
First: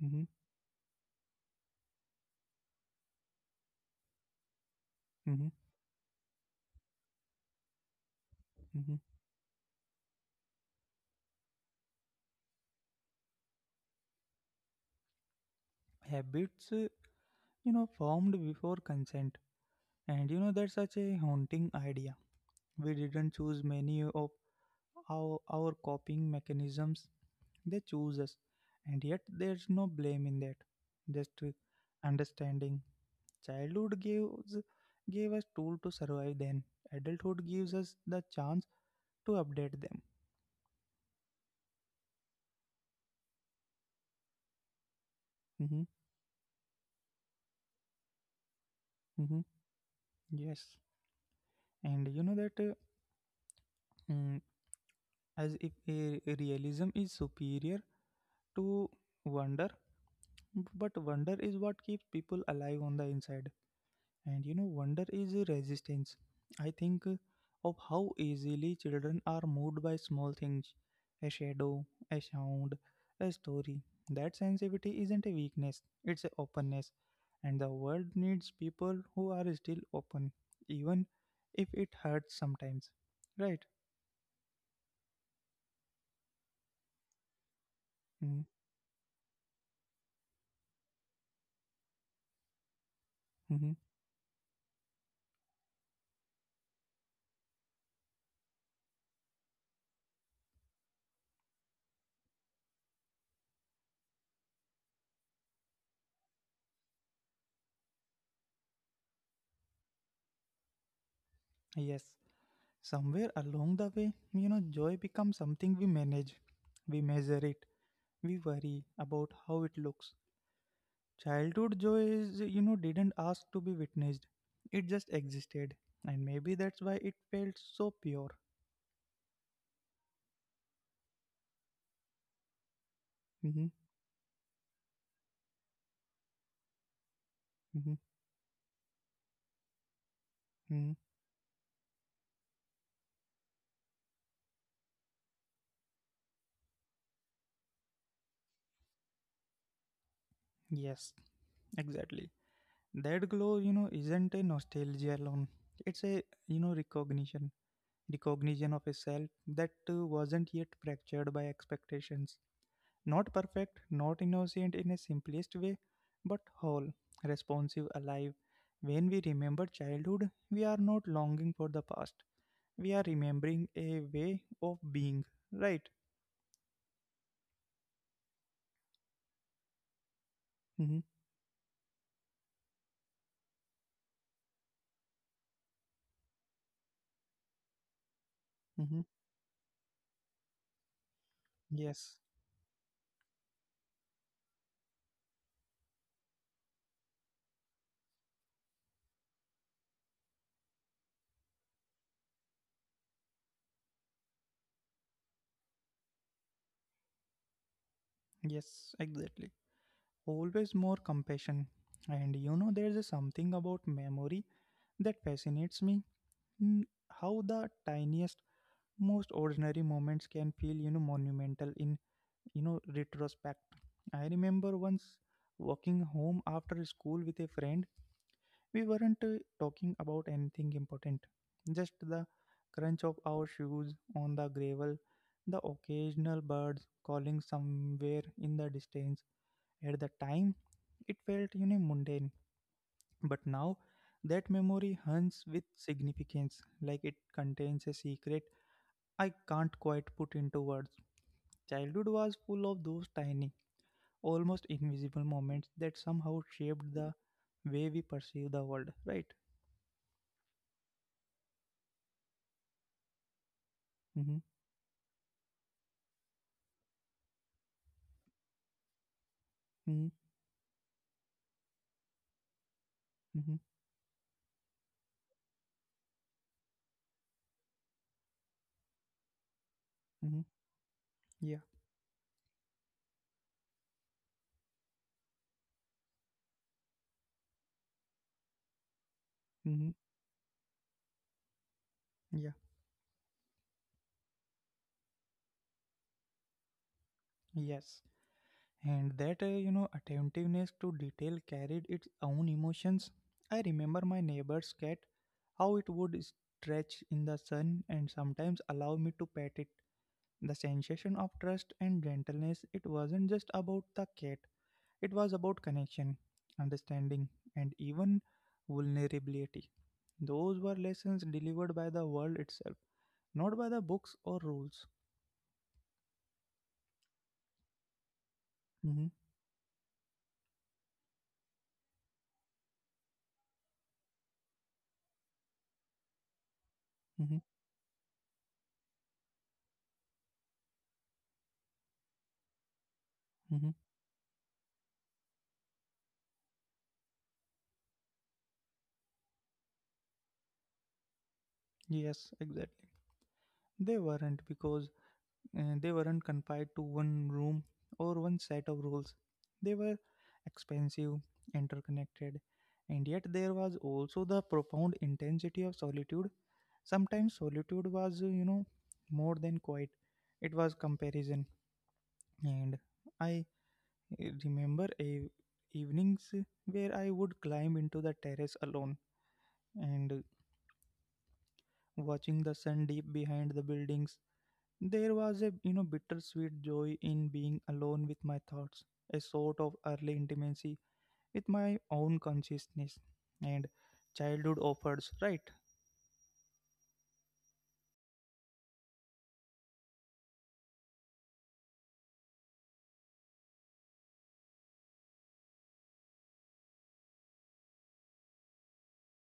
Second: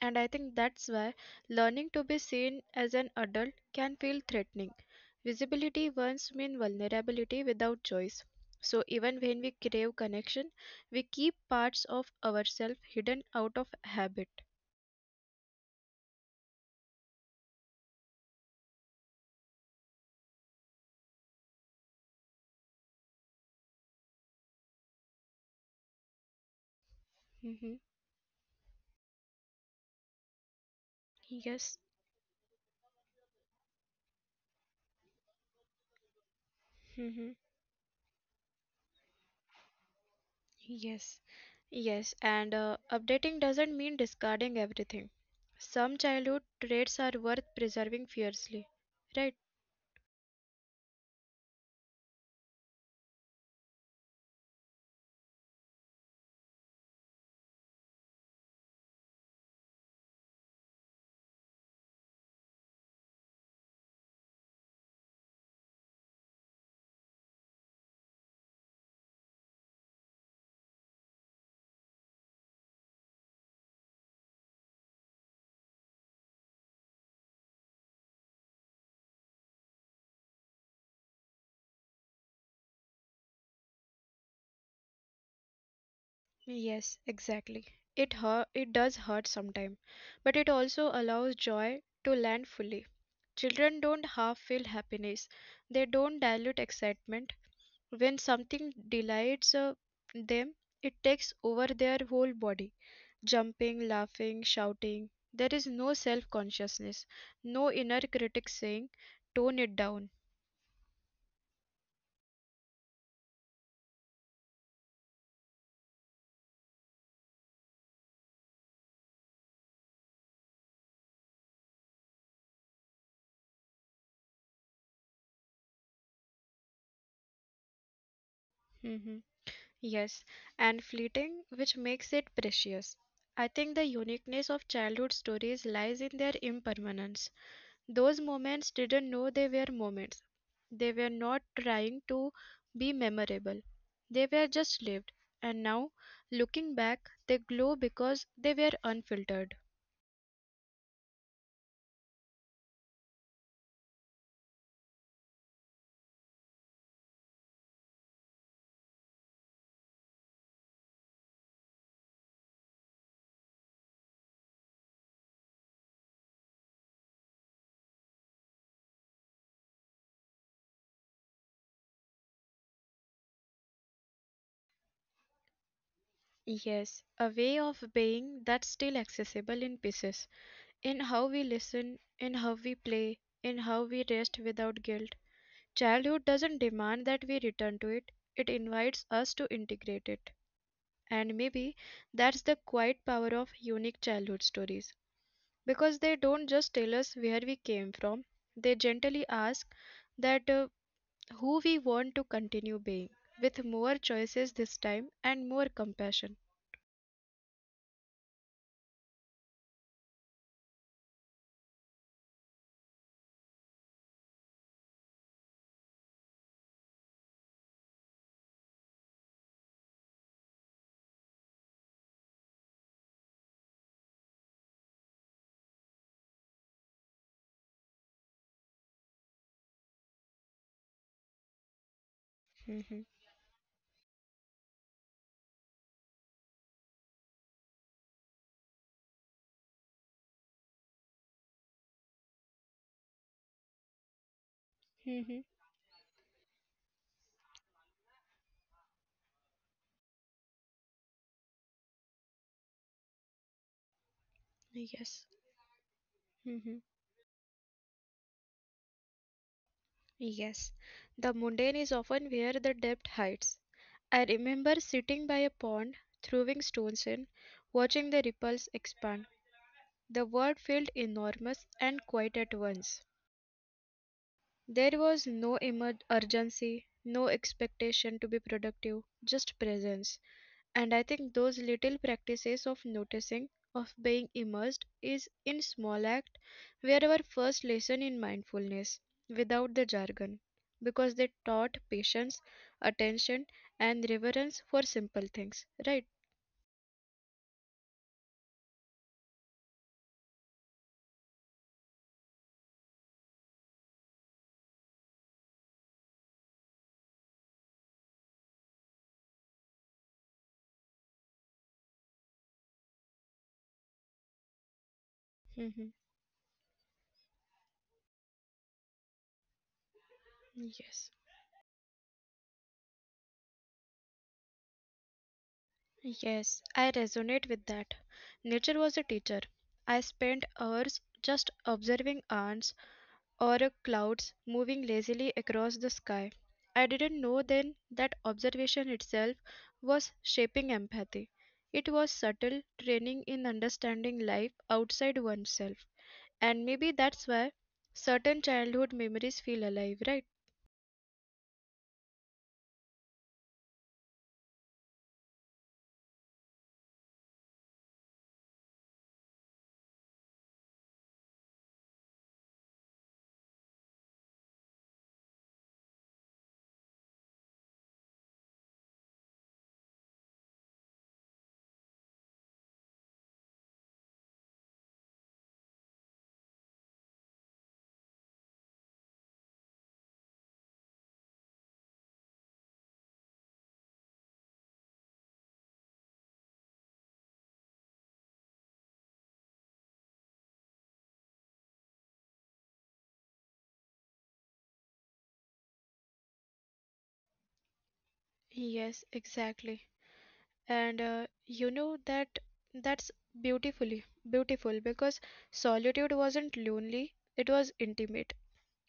B: And
A: hmm
B: I think that's why learning to be seen as an adult can feel threatening.
A: hmm
B: Visibility once meant vulnerability without choice. So
A: hmm
B: even when we crave connection, we keep parts of ourselves hidden out of habit.
A: Habits, formed before consent. And that's such a haunting idea. We didn't choose many of our coping mechanisms, they
B: Hmm.
A: choose us. And yet, there's no blame in that. Just
B: Yes.
A: understanding. Childhood gives gave us tool to survive then. Adulthood
B: Hmm.
A: gives us the chance to update them.
B: Yes. Yes. And updating doesn't mean discarding everything.
A: hmm
B: Some childhood traits are worth preserving fiercely,
A: hmm
B: right?
A: Yes. And you know mm, as if realism is superior to wonder, but wonder is what keeps people alive on the inside. And you know, wonder is a resistance. I think of how easily children are moved by small things: a shadow, a sound, a story. That sensitivity isn't a weakness, it's a openness. And the world needs people who are still open, even if it hurts sometimes. Right?
B: Yes, exactly. It
A: Mm,
B: hurt, it does hurt sometimes, but it also allows joy to land fully.
A: Mm-hmm.
B: Children don't half feel happiness. They don't dilute excitement. When something delights them, it takes over their whole body. Jumping, laughing, shouting. There is no self-consciousness, no inner critic saying, "Tone it down."
A: Yes. Somewhere along the way, joy becomes something we manage, we measure it, we worry about how it looks. Childhood joy is, didn't ask to be witnessed. It just existed. And maybe that's why it felt so pure.
B: Mhm. Yes, and fleeting, which makes it precious.
A: hmm
B: I think the uniqueness of childhood stories lies in their impermanence.
A: hmm
B: Those moments didn't know they were moments.
A: hmm
B: They were not trying to be memorable. They were just lived. And now, looking back, they glow because they were unfiltered.
A: Yes, exactly. That glow, isn't a nostalgia alone. It's a, recognition. Recognition of a self that wasn't yet fractured by expectations. Not perfect, not innocent in a simplest way, but whole, responsive, alive. When we remember childhood, we are not longing for the past, we are remembering a way of being, right?
B: Yes, a way of being that's still accessible in pieces,
A: mm-hmm,
B: in how we listen, in how we play, in how we rest without guilt. Childhood doesn't demand that we return to it, it
A: mm-hmm.
B: invites us to integrate it. And maybe
A: yes
B: that's the quiet power of unique childhood stories, because they don't just tell us where we came from, they gently ask that who we want to continue being, with more choices this time and more compassion.
A: yes, exactly. Always more compassion. And you know there's a something about memory that fascinates me, mm, how the tiniest, most ordinary moments can feel monumental in, retrospect. I remember once walking home after school with a friend. We weren't talking about anything important, just the crunch of
B: Mhm.
A: our shoes on the gravel, the occasional birds calling somewhere in the distance. At the time, it felt mundane, but now that memory hunts with
B: Mhm.
A: significance, like it contains a secret I can't quite put into words. Childhood was full of those tiny, almost invisible
B: Yes.
A: moments that somehow shaped
B: Mhm.
A: the way we perceive the world, right?
B: Yes, the mundane is often where the depth hides.
A: Mm-hmm,
B: I remember sitting by a pond, throwing stones in, watching the ripples expand.
A: mm-hmm,
B: The world felt enormous and quiet at once.
A: mm-hmm.
B: There was no urgency, no expectation to be productive, just
A: Mm-hmm.
B: presence. And I
A: Yeah.
B: think those little practices of noticing, of being immersed, is in small act were our first lesson in mindfulness,
A: Mm-hmm.
B: without the jargon, because they taught
A: Yeah.
B: patience, attention, and reverence for simple things, right?
A: Yes. And that, attentiveness to detail carried its own emotions. I remember my neighbor's cat, how it would stretch in the sun and sometimes allow me to pet it. The sensation of trust and gentleness, it wasn't just about the cat, it was about connection,
B: Mhm.
A: understanding, and even vulnerability. Those were lessons
B: Yes.
A: delivered by the world itself, not by the books or rules.
B: Yes, I resonate with that.
A: Mm-hmm.
B: Nature was a teacher. I spent hours just observing ants, or clouds moving lazily across the sky. I
A: Mm-hmm.
B: didn't know then that observation itself was shaping empathy. It was subtle
A: Mm-hmm.
B: training in understanding life outside oneself. And maybe that's why certain childhood memories feel alive, right?
A: Yes, exactly. They weren't, because they weren't confined to one room or one set of rules. They were expansive, interconnected, and yet there was also the profound intensity of solitude. Sometimes solitude was, more than quiet, it was comparison. And I remember a evenings where I would climb into the terrace alone and watching the sun deep behind the buildings. There was a bittersweet joy in being alone with my thoughts, a sort of early intimacy with my own consciousness, and childhood offers, right?
B: Yes, exactly. And You know that's beautifully beautiful because solitude wasn't lonely, it was intimate.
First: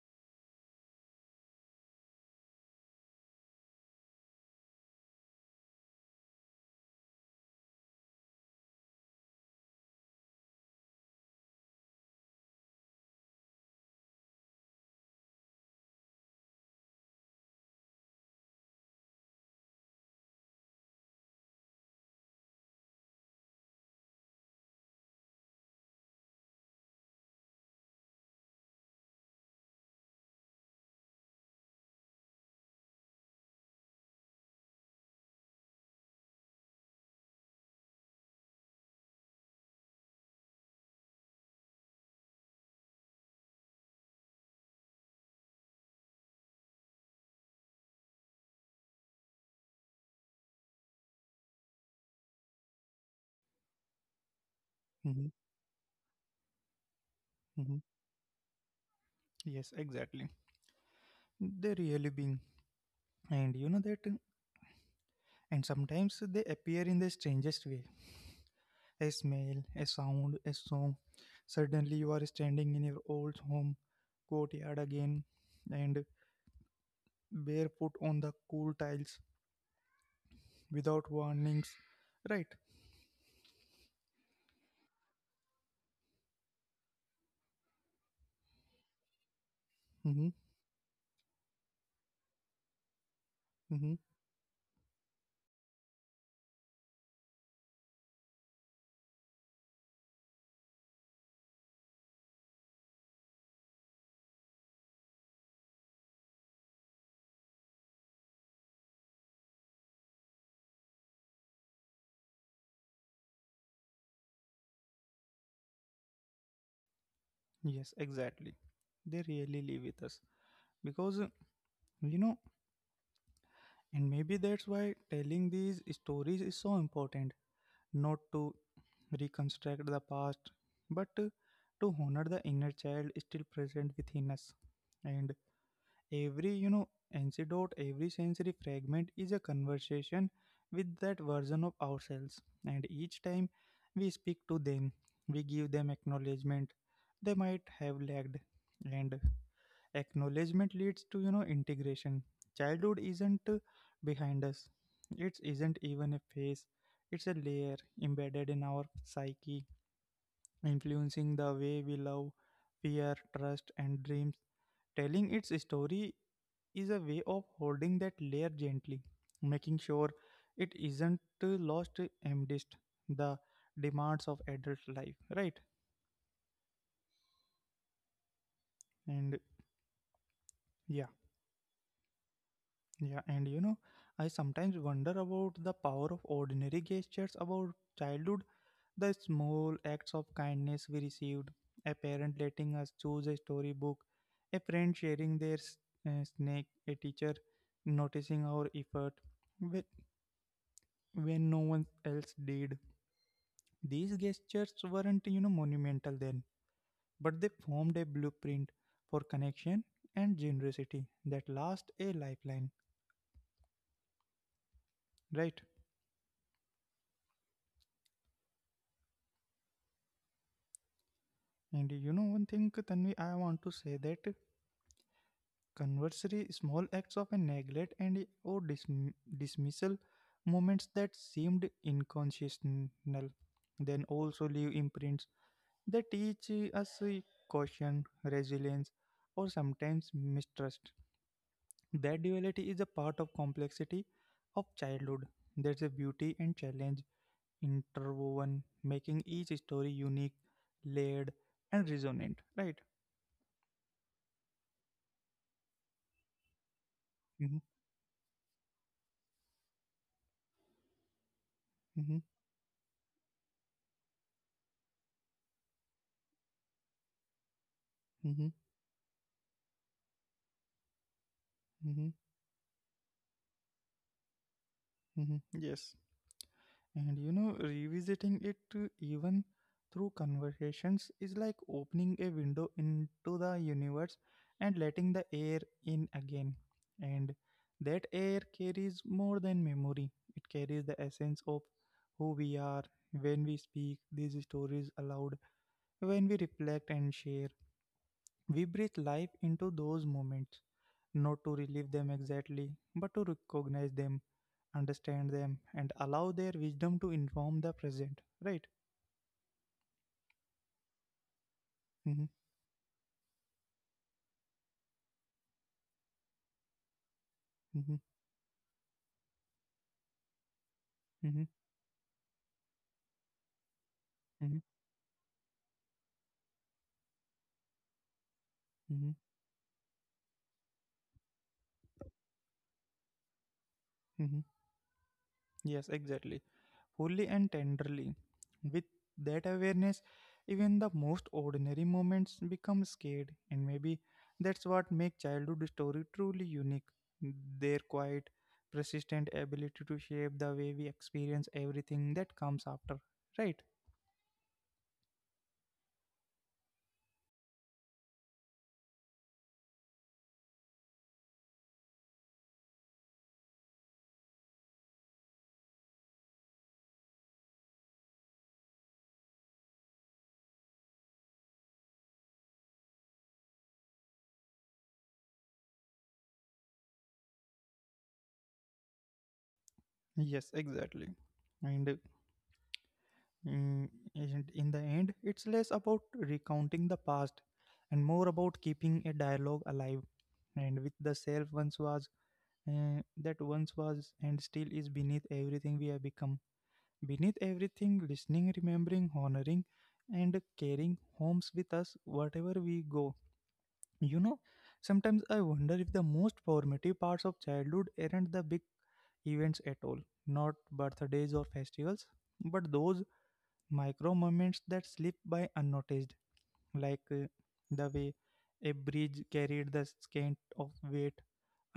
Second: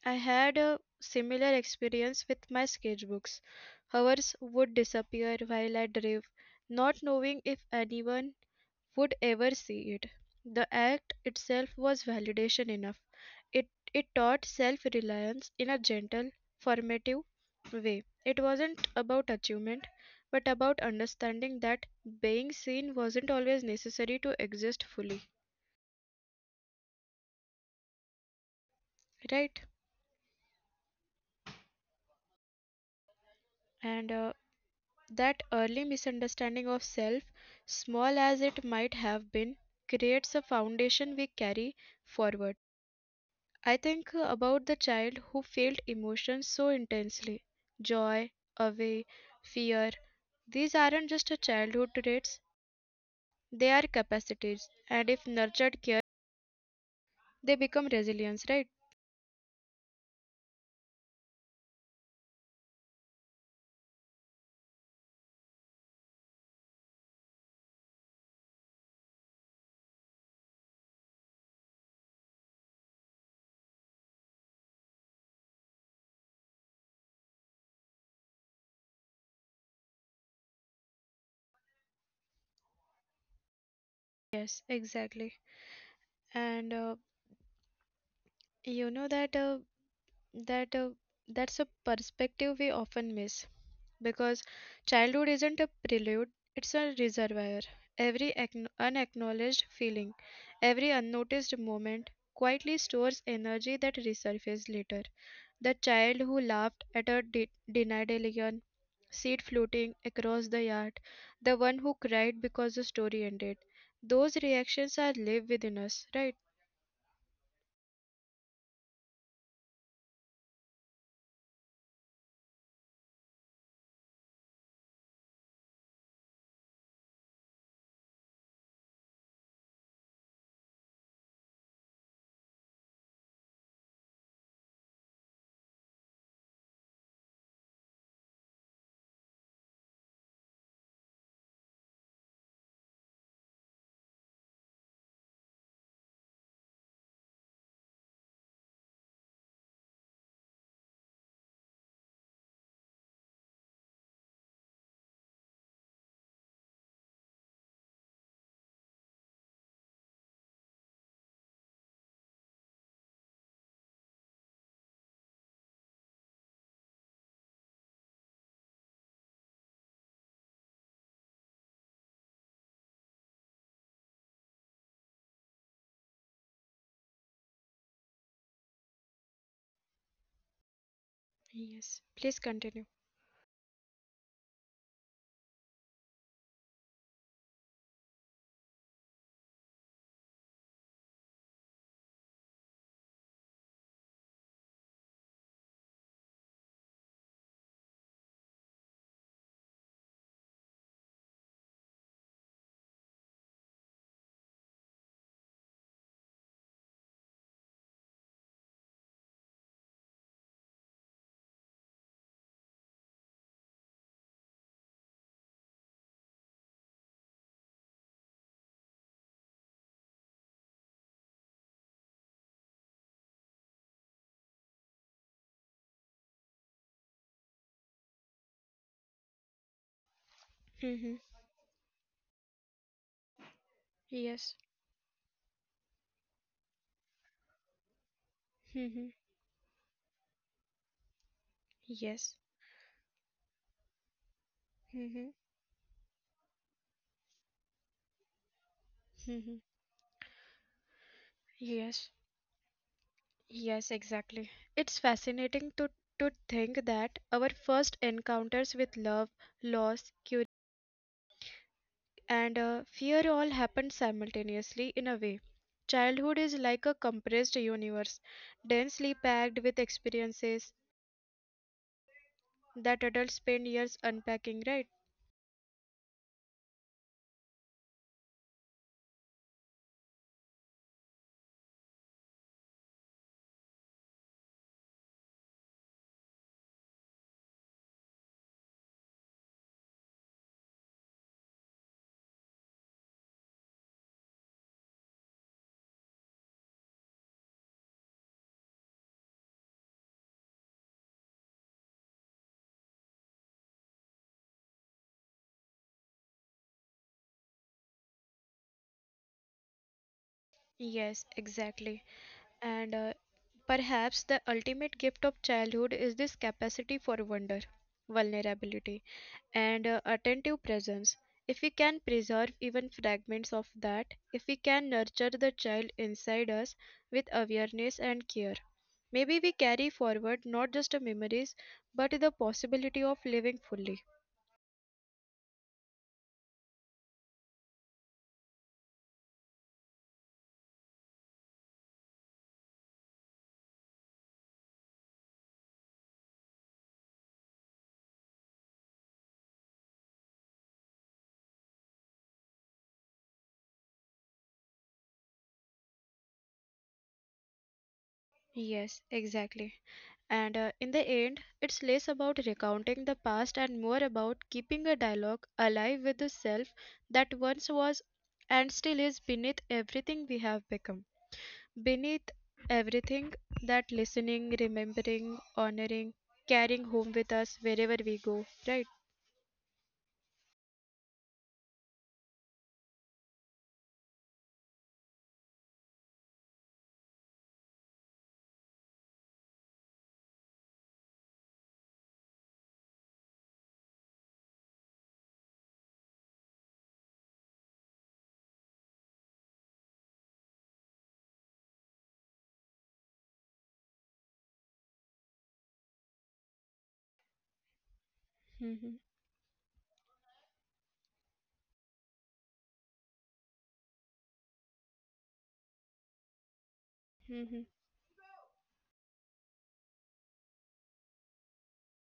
B: I had a similar experience with my sketchbooks. Hers would disappear while I drew, not knowing if anyone would ever see it. The act itself was validation enough. It, it taught self reliance in a gentle, formative way. It wasn't about achievement, but about understanding that being seen wasn't always necessary to exist fully, right? And That early misunderstanding of self, small as it might have been, creates a foundation we carry forward. I think about the child who felt emotions so intensely: joy, awe, fear. These aren't just a childhood traits, they are capacities, and if
A: hmm
B: nurtured carefully, they become
A: hmm
B: resilience, right?
A: Yes, exactly. They really being, and you know that, and sometimes they appear in the strangest way: a smell, a sound, a song. Suddenly, you are standing in your old home courtyard again, and barefoot on the cool tiles without warnings, right?
B: Yes, exactly. And You know
A: Mhm.
B: that uh, that's a perspective we often miss
A: Mm-hmm.
B: because childhood isn't a prelude, it's a reservoir. Every unacknowledged feeling, every unnoticed moment quietly stores energy that resurfaces later. The child who laughed at a denadelion, seed floating across the yard, the one who cried because the story ended. Those reactions are live within us, right?
A: Yes, exactly. They really live with us because you know, and maybe that's why telling these stories is so important. Not to reconstruct the past, but to honor the inner child still present within us. And every antidote, every sensory fragment is a conversation with that version of ourselves. And each time we speak to them, we give them acknowledgement they might have lagged, and acknowledgement leads to integration. Childhood isn't behind us, it isn't even a phase, it's a layer embedded in our psyche, influencing the way we love, fear, trust and dreams. Telling its story is a way of holding that layer gently, making sure it isn't lost amidst the demands of adult life, right? And yeah.
B: Yes. Please continue.
A: Yeah, and you know, I sometimes wonder about the power of ordinary gestures about childhood, the small acts of kindness we received, a parent letting us choose a storybook, a friend sharing their snake, a teacher noticing our effort when, when no one else did. These gestures weren't, monumental then, but they formed a blueprint for connection and generosity that last a lifeline, right? And you know one thing, Tanvi, I want to say that conversely, small acts of a neglect and or dismissal, moments
B: Hmm.
A: that seemed inconsequential then
B: Yes.
A: also leave imprints that teach us caution,
B: Hmm.
A: resilience, or sometimes mistrust.
B: Yes.
A: That duality is a part of complexity of
B: Mm-hmm.
A: childhood. There's a beauty and challenge interwoven, making
B: Mm-hmm.
A: each story unique, layered,
B: Yes.
A: and resonant. Right?
B: Yes, exactly. It's fascinating to think that our
A: Mhm,
B: first encounters with love, loss,
A: mhm.
B: and fear all happen simultaneously in a way. Childhood is like a compressed universe,
A: Mm-hmm,
B: densely packed with experiences
A: mm-hmm,
B: that adults spend years unpacking, right?
A: mm-hmm. Yes. And you know, revisiting it even through conversations is like opening a window into the universe and letting the air in again. And that air carries more than memory, it carries the essence of who we are. When we speak these stories aloud, when we reflect and share. We breathe life into those moments, not to relive them exactly, but to recognize them, understand them, and allow their wisdom to inform the present. Right?
B: Yes, exactly.
A: Mm-hmm,
B: And perhaps the ultimate gift of childhood is this capacity for wonder,
A: mm-hmm,
B: vulnerability, and attentive presence. If
A: mm-hmm,
B: we can preserve even fragments of that, if we
A: mm-hmm,
B: can nurture the child inside us with awareness and care,
A: mm-hmm,
B: maybe we carry forward not just the memories, but the possibility of living fully.
A: mm-hmm. Yes, exactly. Fully and tenderly. With that awareness, even the most ordinary moments become scared, and maybe that's what makes childhood story truly unique. Their quiet, persistent ability to shape the way we experience everything that comes after, right?
B: Yes, exactly. And in the end, it's less about recounting the past and more about keeping a dialogue alive with the self that once was and still is beneath everything we have become. Beneath everything that listening, remembering, honoring, carrying home with us wherever we go, right?
A: Yes, exactly. And uh, Mm, And in the end, it's less about recounting the past and more about keeping a dialogue alive and with the self once was, that once was and still is beneath everything we have become. Beneath everything, listening, remembering, honoring, and carrying homes with us wherever we go. You know, Sometimes I wonder if the most formative parts of childhood aren't the big
B: Mhm.
A: events at all, not birthdays or festivals, but those micro moments that slip by unnoticed, like
B: Mhm.
A: the way a bridge carried the scent of weight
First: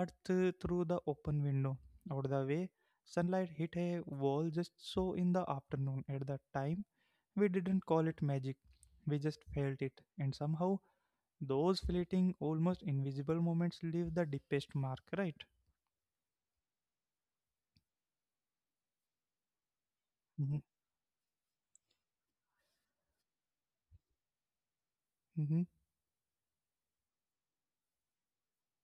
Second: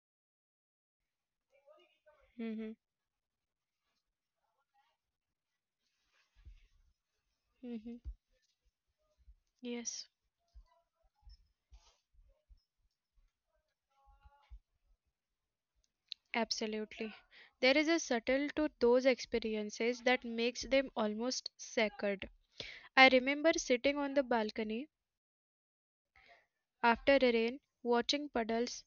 A: earth through the open window, or the way
B: Mhm.
A: sunlight hit a wall just so in the afternoon. At that time, we didn't
B: Mhm.
A: call it magic, we just felt it,
B: Yes,
A: and somehow those fleeting, almost invisible moments leave the deepest mark, right?
B: absolutely. There is a subtle to those experiences that
A: Mm-hmm,
B: makes them almost sacred. I remember sitting on the balcony
A: mm-hmm,
B: after the rain, watching puddles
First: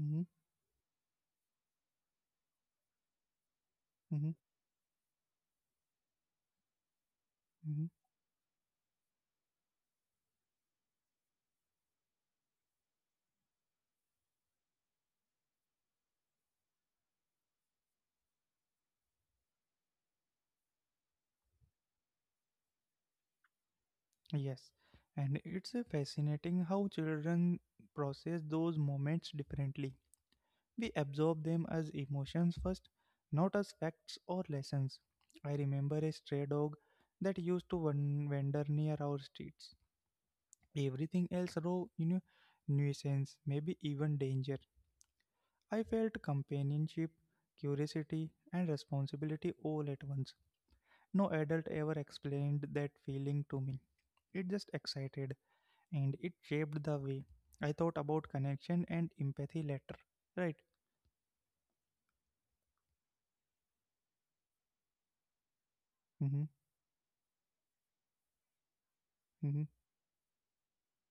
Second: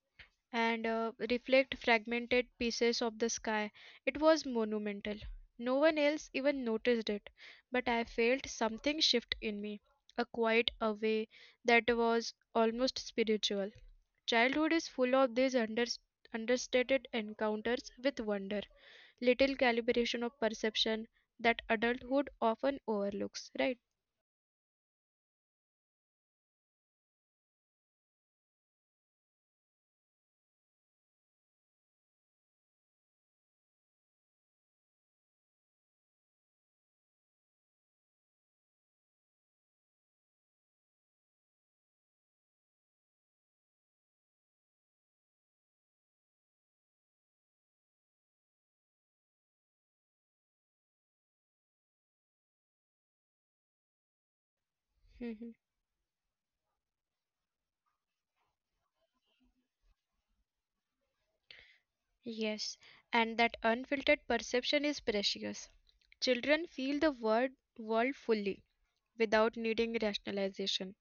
A: mm-hmm,
B: and reflect fragmented pieces of the sky, it
A: mm-hmm,
B: was monumental. No one else even noticed it,
A: mm-hmm.
B: but I felt something shift in me, a quiet away that was almost spiritual. Childhood is full of these understated encounters with wonder, little calibration of perception that adulthood often overlooks, right?
A: Yes, and it's fascinating how children process those moments differently. We absorb them as emotions first, not as facts or lessons. I remember a stray dog that used to wander near our streets. Everything else raw, nuisance, maybe even danger. I felt companionship, curiosity, and responsibility all at once. No adult ever explained that feeling to me. It just excited and it shaped the way I thought about connection and empathy later. Right?
B: Yes, and that unfiltered perception is precious.
A: Mm-hmm,
B: Children feel the world fully
A: mm-hmm,
B: without needing rationalization.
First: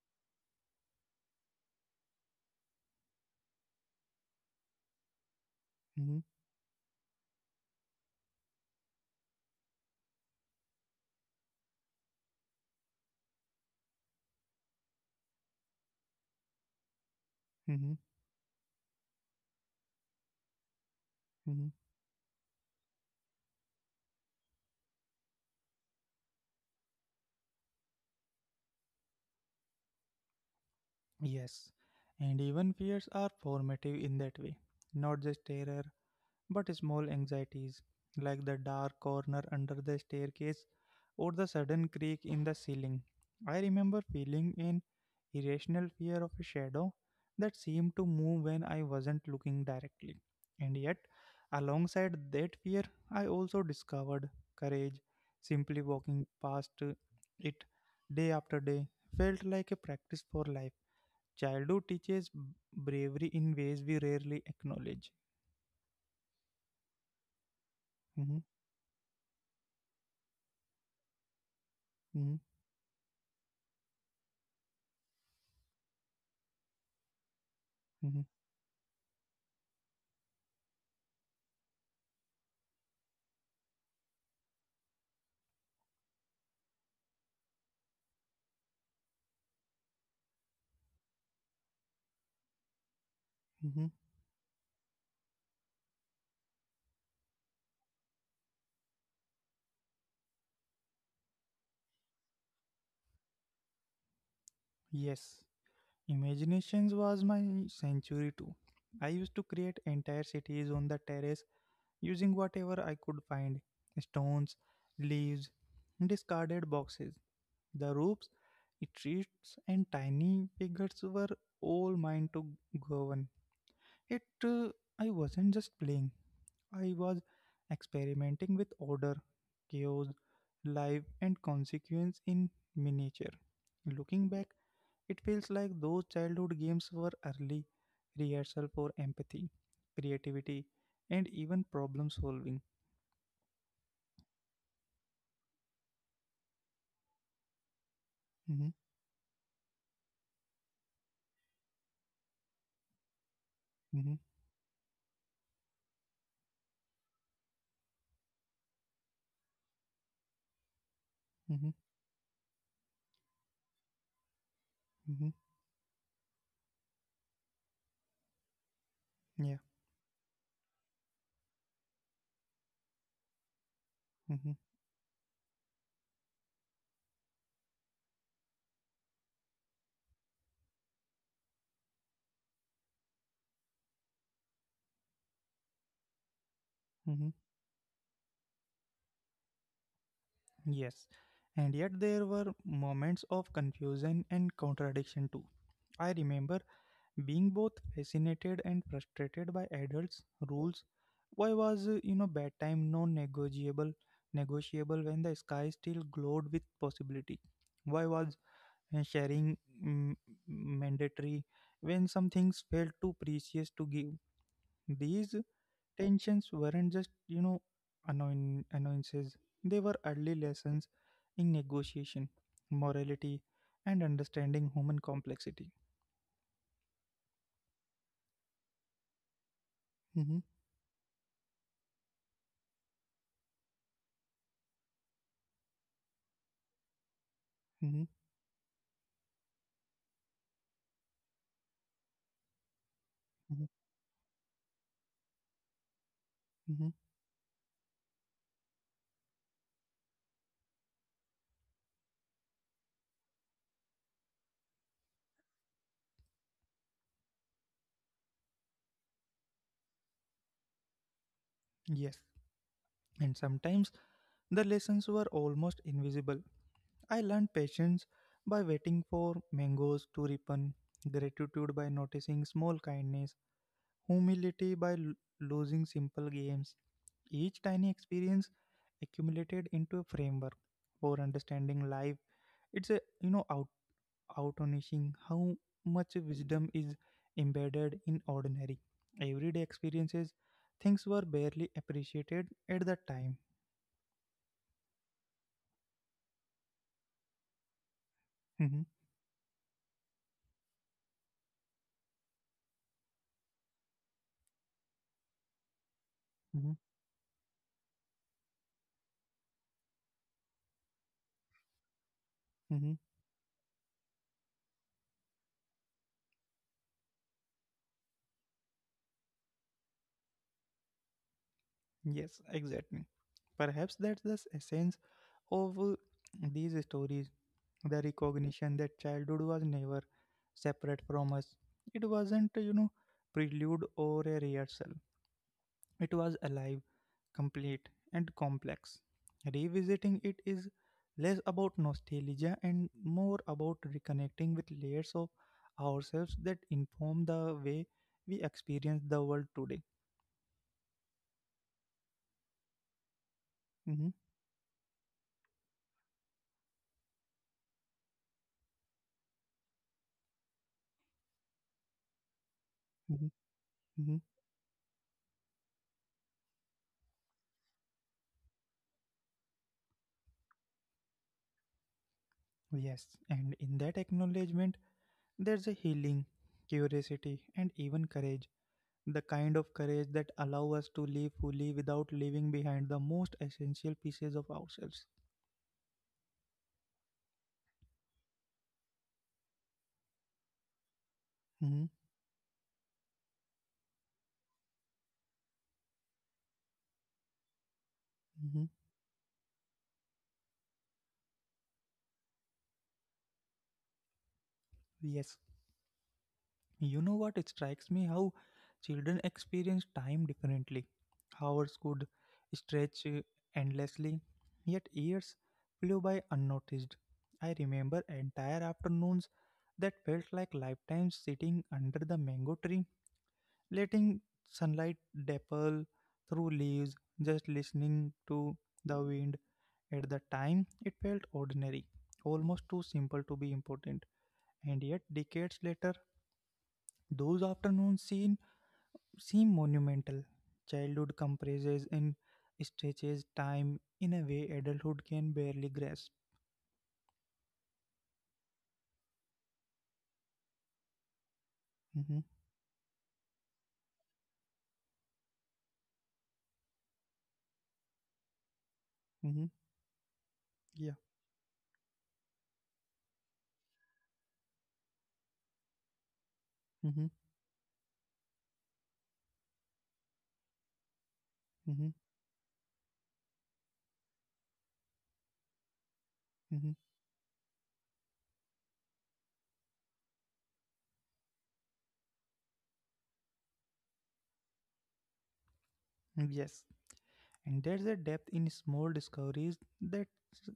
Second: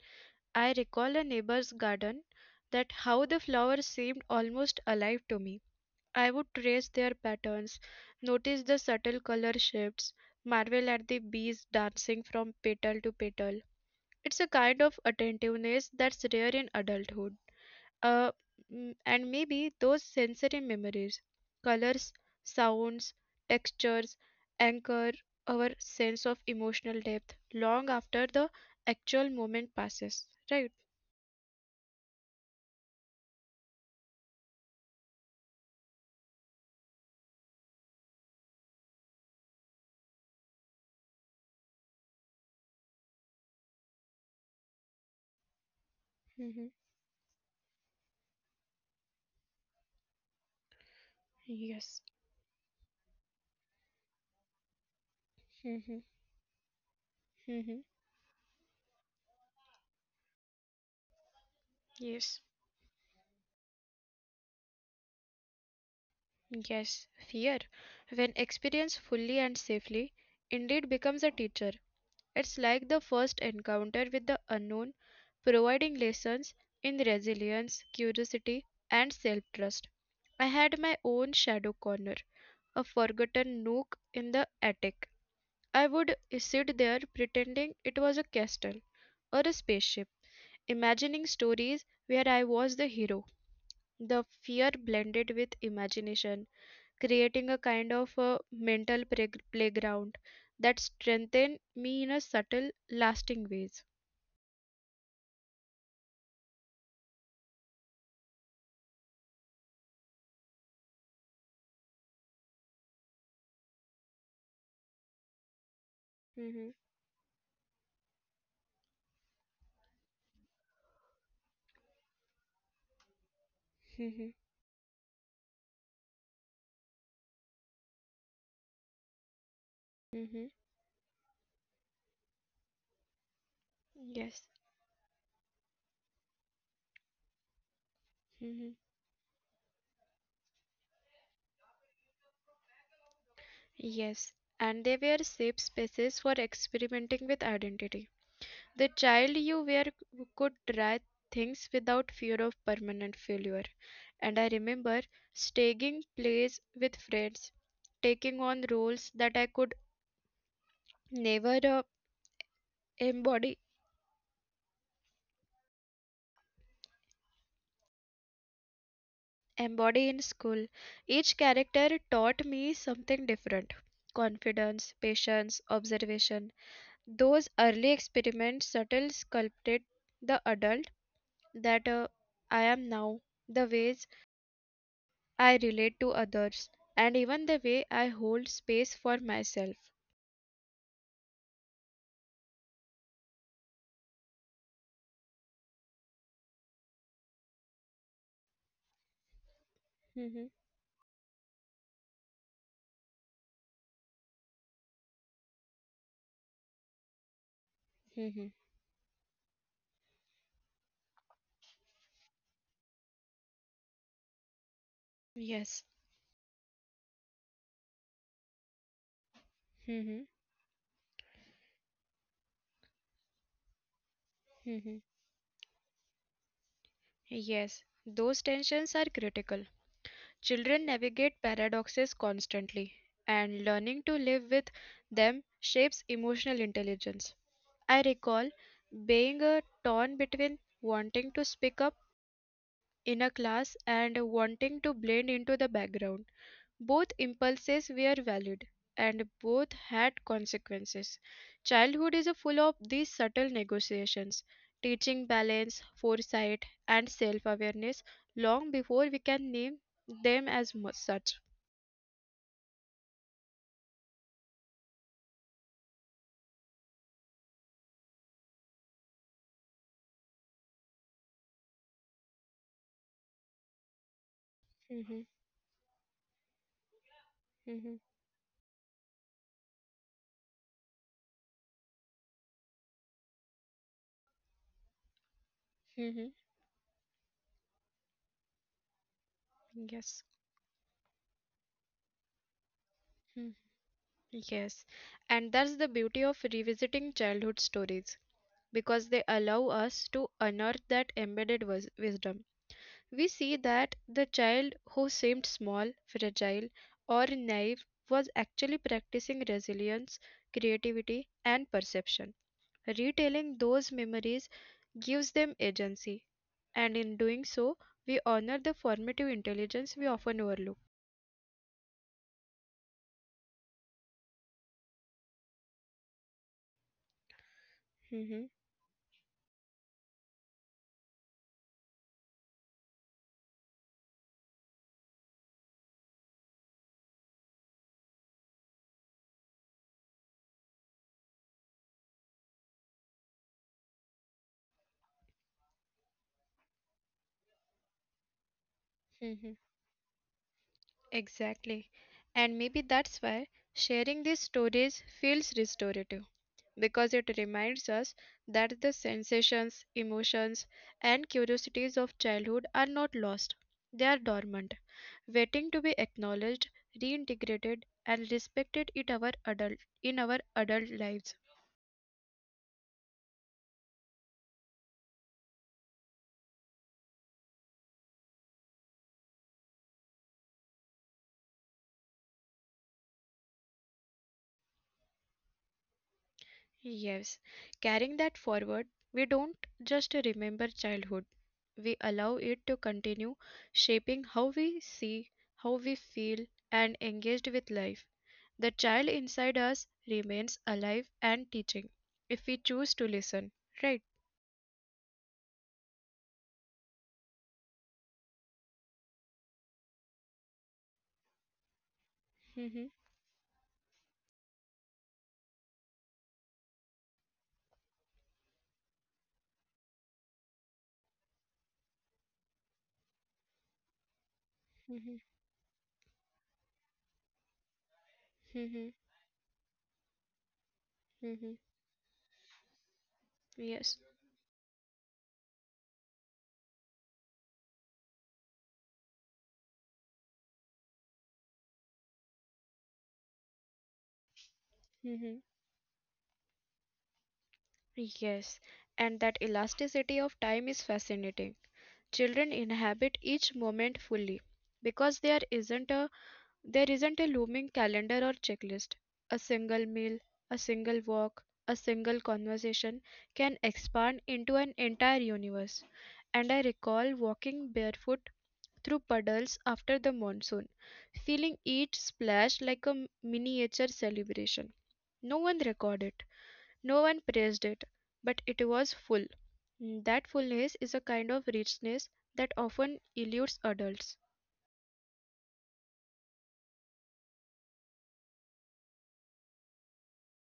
B: I recall a neighbor's garden that how the flowers seemed almost alive to me.
A: mm-hmm,
B: I would trace their patterns, notice the subtle color shifts, marvel at the bees dancing from petal to petal. It's a kind of attentiveness that's rare in adulthood.
A: mm-hmm,
B: uh, and maybe those sensory memories,
A: mm-hmm.
B: colors, sounds, textures, anchor our sense of emotional depth long after the actual moment passes, right?
A: Yes. And even fears are formative in that way, not just terror but small anxieties, like the dark corner under the staircase or the sudden creak in the ceiling. I remember feeling an irrational fear of a
B: Mm-hmm.
A: shadow that seemed to move when I wasn't looking directly. And yet,
B: Yes.
A: alongside that fear, I also discovered courage. Simply
B: Mm-hmm.
A: walking past it
B: Mm-hmm.
A: day after day felt like a practice for life. Childhood teaches
B: Yes.
A: bravery in ways we rarely acknowledge.
B: Yes. Fear, when
A: Mhm,
B: experienced fully and safely, indeed becomes a teacher.
A: mhm,
B: It's like the first encounter with the unknown, providing lessons in resilience,
A: mhm.
B: curiosity, and self trust. I had my own shadow corner, a forgotten nook in the attic. I would sit there pretending it was a castle or a spaceship, imagining stories where I was the hero.
A: Hmm.
B: The fear blended with imagination, creating a kind of a mental playground that strengthened me in a subtle, lasting ways.
A: Yes, imaginations was my sanctuary too. I used to create entire cities on the terrace using whatever I could find: stones, leaves, discarded
B: Mhm.
A: boxes. The roofs, streets, and tiny figures were all mine to govern. It,
B: Mhm.
A: uh, I wasn't just playing, I was experimenting with order, chaos,
B: Mhm.
A: life, and consequence in miniature. Looking back,
B: Yes.
A: it feels like those childhood games were early rehearsal
B: Mhm.
A: for empathy, creativity, and even problem solving.
B: Yes. And they were safe spaces for experimenting with identity.
A: Hmm.
B: The child you were could try things without fear of permanent failure.
A: Hmm.
B: And I remember staging plays with friends, taking on roles that I could never
A: Hmm.
B: embody
A: Hmm. Yeah.
B: embody in school. Each character taught me something different.
A: Hmm.
B: Confidence, patience, observation. Those early experiments subtly sculpted the adult that I am now, the ways I relate to others,
A: Hmm.
B: and even the way I hold space for myself.
A: Yes. And yet there were moments of confusion and contradiction too. I remember being both fascinated and frustrated by adults'
B: Hmm.
A: rules. Why was bedtime non-negotiable negotiable when the sky still glowed with possibility? Why was
B: Hmm.
A: and sharing mm, mandatory when some things felt too precious to give. These
B: Yes.
A: tensions weren't just, annoyances, they were early
B: Hmm.
A: lessons in negotiation, morality, and understanding human
B: Hmm.
A: complexity.
B: Yes. Those tensions are critical.
A: Mhm,
B: Children navigate paradoxes constantly, and learning to live with them shapes emotional intelligence.
A: mhm,
B: I recall being torn between wanting to speak up in a
A: mhm,
B: class and wanting to blend into the background.
A: mhm.
B: Both impulses were valid and both had consequences. Childhood is full of these subtle negotiations, teaching balance, foresight, and self awareness long before we can name them as such.
A: Yes. And sometimes the lessons were almost invisible. I learned patience by waiting for mangoes to ripen, gratitude by noticing small kindness, humility by
B: Mhm.
A: losing simple games. Each tiny
B: Mhm.
A: experience accumulated into a framework for understanding life. It's a out astonishing how much
B: Mhm.
A: wisdom is embedded in ordinary everyday
B: Yes.
A: experiences. Things were barely appreciated at the time.
B: Mm. Yes, and that's the beauty of revisiting childhood stories
A: Hmm.
B: because they allow us to unearth that embedded wisdom. We see that the child who seemed small,
A: Hmm.
B: fragile, or naive was actually practicing resilience, creativity, and perception.
A: Hmm.
B: Retelling those memories gives them agency, and in doing so, we honor the formative intelligence we often overlook.
A: Yes, exactly. Perhaps that's the essence of these stories, the
B: Mhm.
A: recognition that childhood was never separate from us. It wasn't, prelude or a rehearsal. It was alive, complete, and complex. Revisiting it is less about nostalgia and more about reconnecting with layers of ourselves that inform the way we experience the world
B: Mhm.
A: today.
B: Exactly. And maybe that's why
A: Mhm,
B: sharing these stories feels restorative, because it reminds us that the sensations, emotions, and curiosities of childhood are not
A: mhm,
B: lost. They
A: mhm.
B: are dormant, waiting to be acknowledged, reintegrated, and respected in our adult lives.
A: Yes, and in that acknowledgement, there's a healing, curiosity, and even courage, the kind of courage that allow us to live fully without leaving behind the most essential pieces of ourselves.
B: Yes, carrying that forward, we don't just remember childhood,
A: Hmm.
B: we allow it to continue shaping how we see, how we feel, and engaged with life.
A: Hmm.
B: The child inside us remains alive and teaching if we choose to listen, right?
A: Yes. You know what? It strikes me how children experience time differently. Hours could stretch
B: Mm-hmm.
A: endlessly, yet years flew by unnoticed. I remember entire afternoons that felt like lifetimes sitting under the mango tree letting sunlight
B: Mm-hmm.
A: dapple through leaves, just listening to the
B: Mm-hmm.
A: wind. At the time, it felt
B: Mm-hmm.
A: ordinary, almost too simple to be important.
B: Yes.
A: And yet, decades later, those afternoons seem monumental. Childhood compresses and stretches time in a way adulthood can
B: Mm-hmm.
A: barely grasp.
B: Yes, and that elasticity of time is fascinating.
A: Mm-hmm,
B: Children inhabit each moment fully because there isn't a looming calendar or checklist. A
A: mm-hmm,
B: single meal, a
A: yeah.
B: single walk, a single conversation can expand into an entire universe. And I
A: Mm-hmm,
B: recall walking barefoot through puddles after the monsoon, feeling
A: mm-hmm,
B: each splash like a miniature celebration. No one recorded it,
A: mm-hmm. Mm-hmm.
B: no one praised it, but it was full. Mm. That fullness is a kind of richness that often eludes adults.
A: Yes, and there's a depth in small discoveries that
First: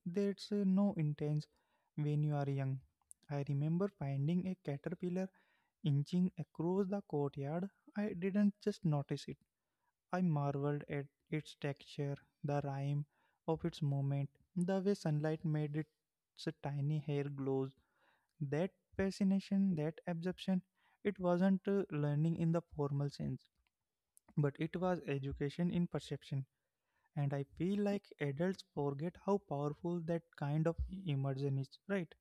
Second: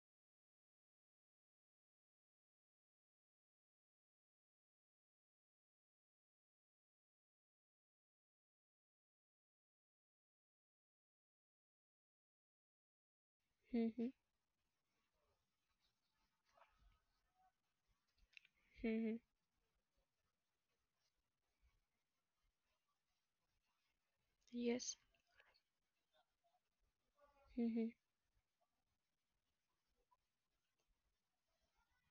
A: there's no intense when you are young. I remember finding a caterpillar inching across the courtyard. I didn't just notice it. I marveled at its texture, the rhyme of its
B: Mhm.
A: movement, the way sunlight made its tiny hair glow. That
B: Mhm.
A: fascination, that absorption, it wasn't learning in the formal sense, but it was
B: Yes.
A: education in perception, and I
B: Hmm.
A: feel
B: Hmm.
A: like adults forget how powerful that kind of immersion is, right?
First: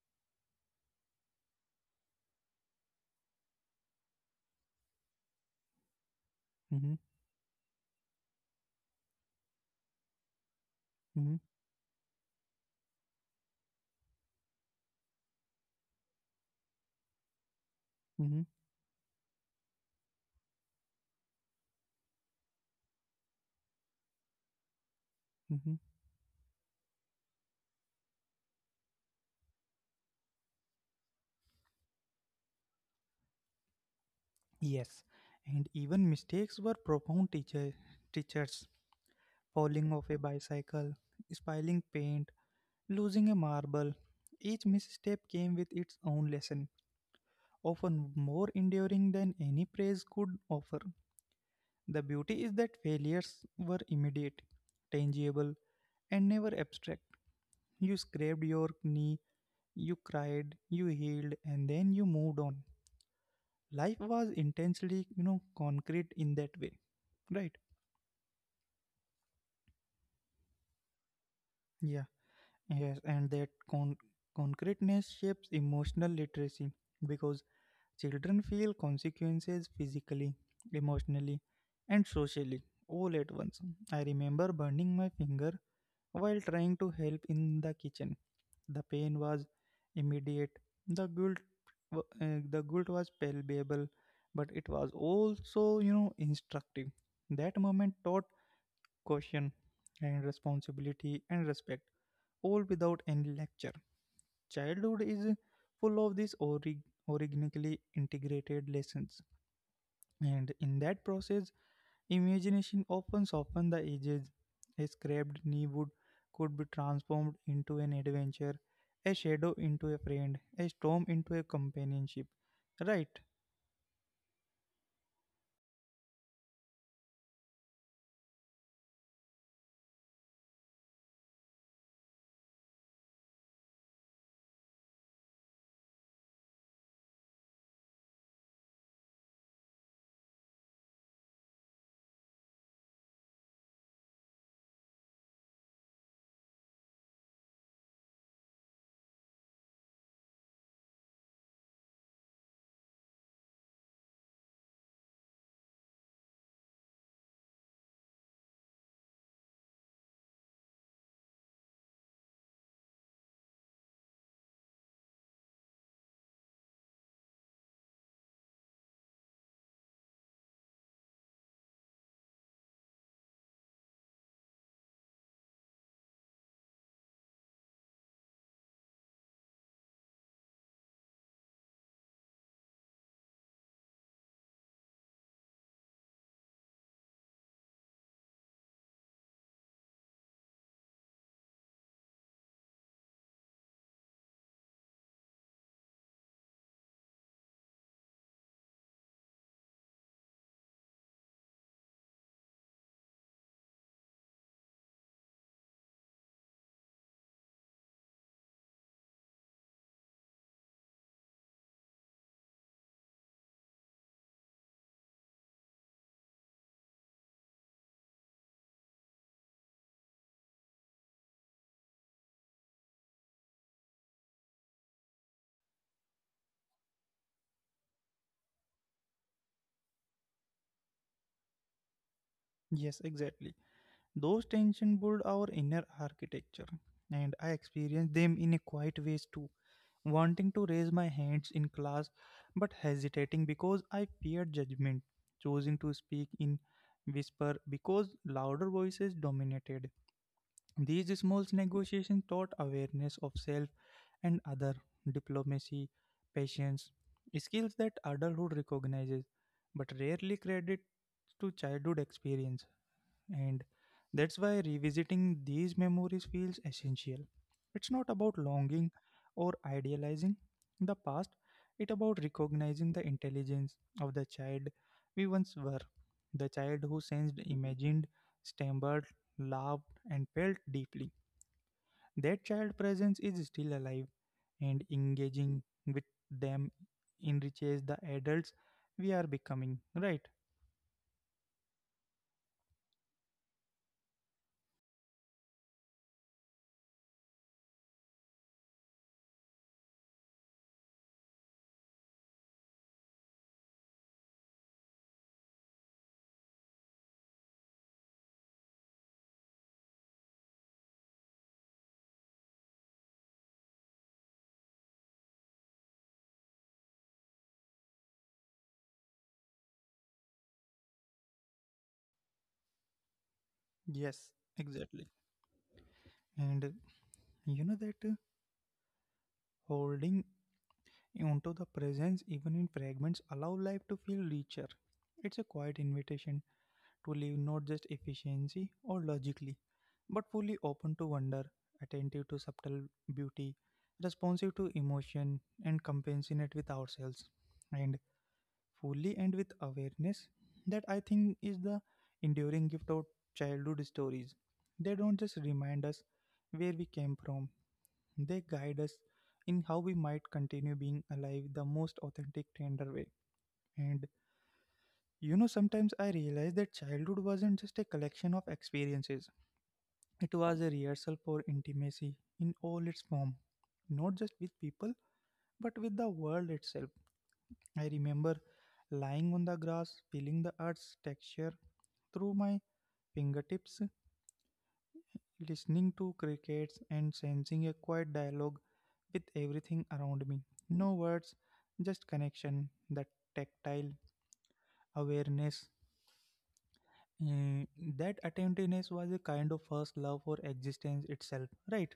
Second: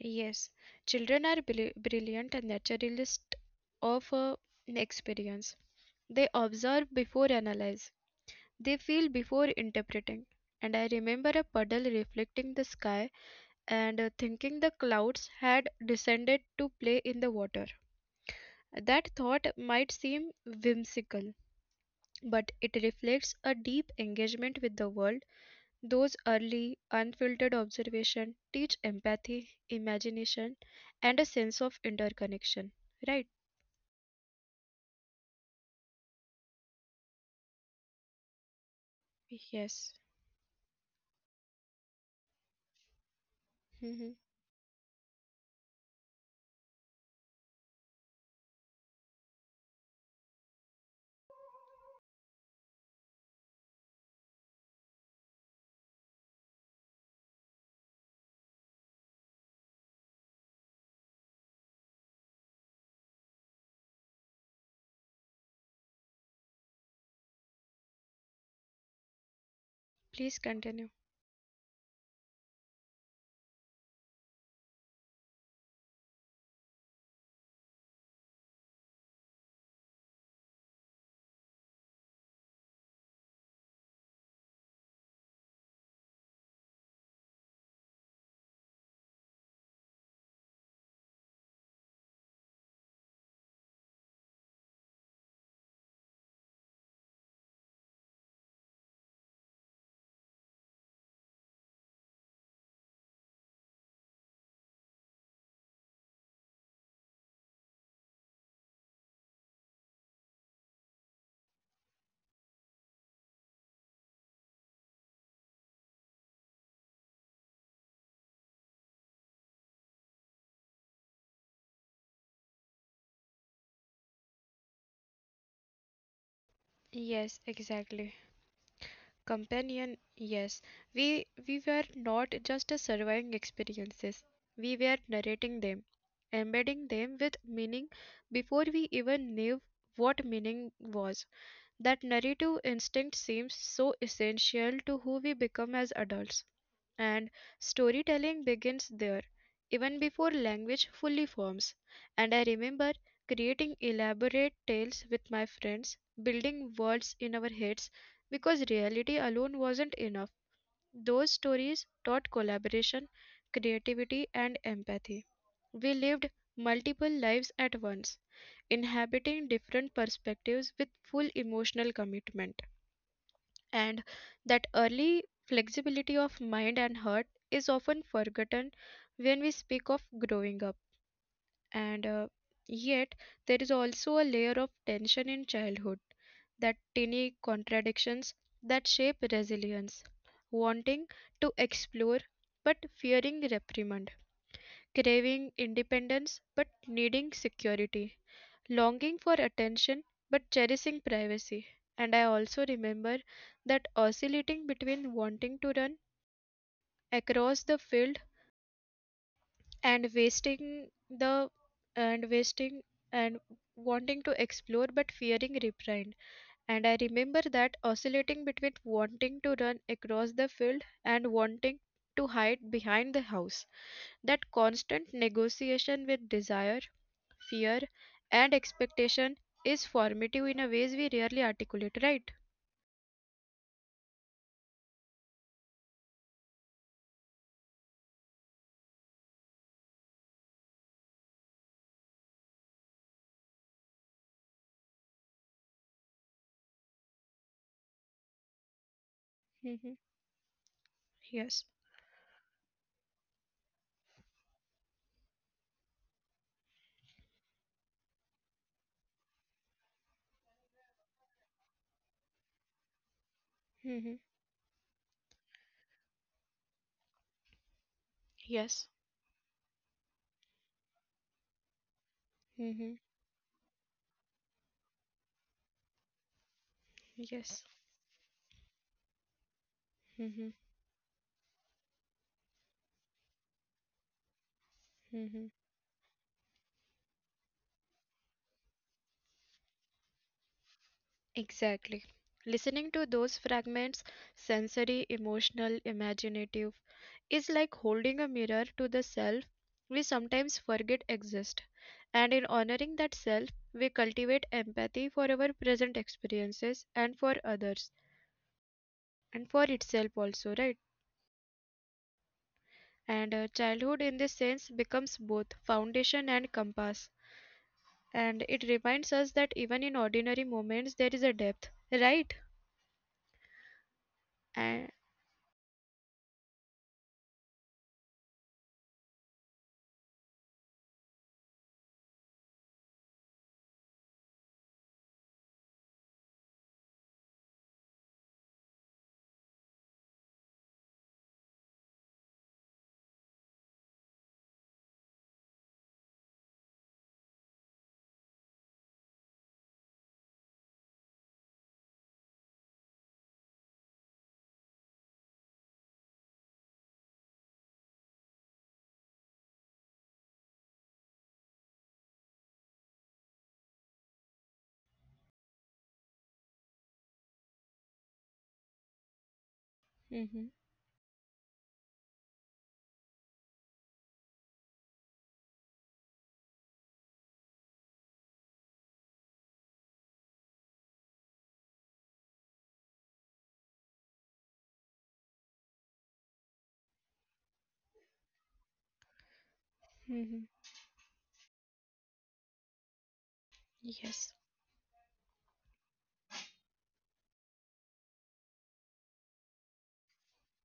B: Yes, children are brilliant and naturalist of experience. They observe
A: Hmm.
B: before analyze. They feel before interpreting. And I remember
A: Hmm.
B: a puddle reflecting the sky and thinking the clouds had descended to play in the water.
A: Hmm.
B: That thought might seem whimsical, but it reflects a deep engagement with the world.
A: Hmm.
B: Those early, unfiltered observations teach empathy, imagination, and a sense of interconnection, right?
A: Yes. And even mistakes were profound teachers: falling
B: Yes.
A: off a bicycle, spilling paint, losing a marble.
B: Hmm.
A: Each misstep came with its own lesson, often more enduring than any praise could offer. The beauty is that failures were immediate, tangible, and never abstract. You scraped your knee, you cried, you healed, and then you moved on. Life was intensely, concrete in that way. Right.
B: Please continue.
A: Yeah. Yes. And that concreteness shapes emotional literacy because children feel consequences physically, emotionally, and socially all at once. I remember burning my finger while trying to help in the kitchen. The pain was immediate. The guilt, the guilt was palpable, but it was also, instructive. That moment taught caution and responsibility and respect, all without any lecture. Childhood is full of these organically integrated lessons, and in that process, imagination opens often the edges. A scraped knee would could be transformed into an adventure, a shadow into a friend, a storm into a companionship. Right?
B: Yes, exactly. Companion, yes. We were not just a surviving experiences. We were narrating them, embedding them with meaning before we even knew what meaning was. That narrative instinct seems so essential to who we become as adults. And storytelling begins there, even before language fully forms. And I remember creating elaborate tales with my friends, building worlds in our heads because reality alone wasn't enough. Those stories taught collaboration, creativity, and empathy. We lived multiple lives at once, inhabiting different perspectives with full emotional commitment, and that early flexibility of mind and heart is often forgotten when we speak of growing up, and yet there is also a layer of tension in childhood, that tiny contradictions that shape resilience: wanting to explore but fearing reprimand, craving independence but needing security, longing for attention but cherishing privacy. And I also remember that oscillating between wanting to run across the field and wasting the and wasting and wanting to explore but fearing reprind. And I remember that oscillating between wanting to run across the field and wanting to hide behind the house. That constant negotiation with desire, fear, and expectation is formative in a ways we rarely articulate, right?
A: Yes, exactly. Those tensions build our inner architecture, and I experience them in a quiet ways too. Wanting to raise my hands in class, but hesitating because I feared judgment. Choosing to speak in whisper because louder voices dominated.
B: Mhm.
A: These small
B: Yes.
A: negotiations taught awareness of self and other, diplomacy, patience, skills that adulthood recognizes but rarely credits to childhood experience. And
B: Mhm.
A: that's why revisiting these memories feels essential. It's not about longing
B: Yes.
A: or idealizing the past, it's about recognizing the
B: Mhm.
A: intelligence of the child we once were, the child who sensed,
B: Yes.
A: imagined, stumbled, laughed, and felt
B: Mhm.
A: deeply. That child presence is still alive, and
B: Mhm.
A: engaging with them enriches the adults we are becoming, right?
B: Exactly. Listening to those fragments, sensory, emotional, imaginative, is like holding a mirror to the self we sometimes forget exist. And in honoring that self, we cultivate empathy for our present experiences and for others and for itself also, right? And childhood, in this sense, becomes both foundation and compass. And it reminds us that even in ordinary moments, there is a depth, right?
A: Yes,
B: And
A: exactly. And you know that holding onto the presence even in fragments allow life to feel richer. It's a quiet invitation to live not just efficiency or logically, but fully open to wonder, attentive to subtle beauty, responsive to emotion, and compassionate with ourselves. And fully and with awareness, that I think is the enduring gift of childhood stories. They don't just remind us where we came from, they guide us in how we might continue being alive the most authentic tender way. And sometimes I realize that childhood wasn't just a collection of experiences, it was a rehearsal
B: mhm.
A: for intimacy in all its form, not just with people but with the world itself. I remember lying on the grass feeling the earth's texture through my fingertips, listening to crickets and sensing a quiet dialogue with everything around me. No words,
B: Mhm.
A: just connection, that tactile
B: Yes.
A: awareness. Mm, that attentiveness was a kind of first love for existence itself, right?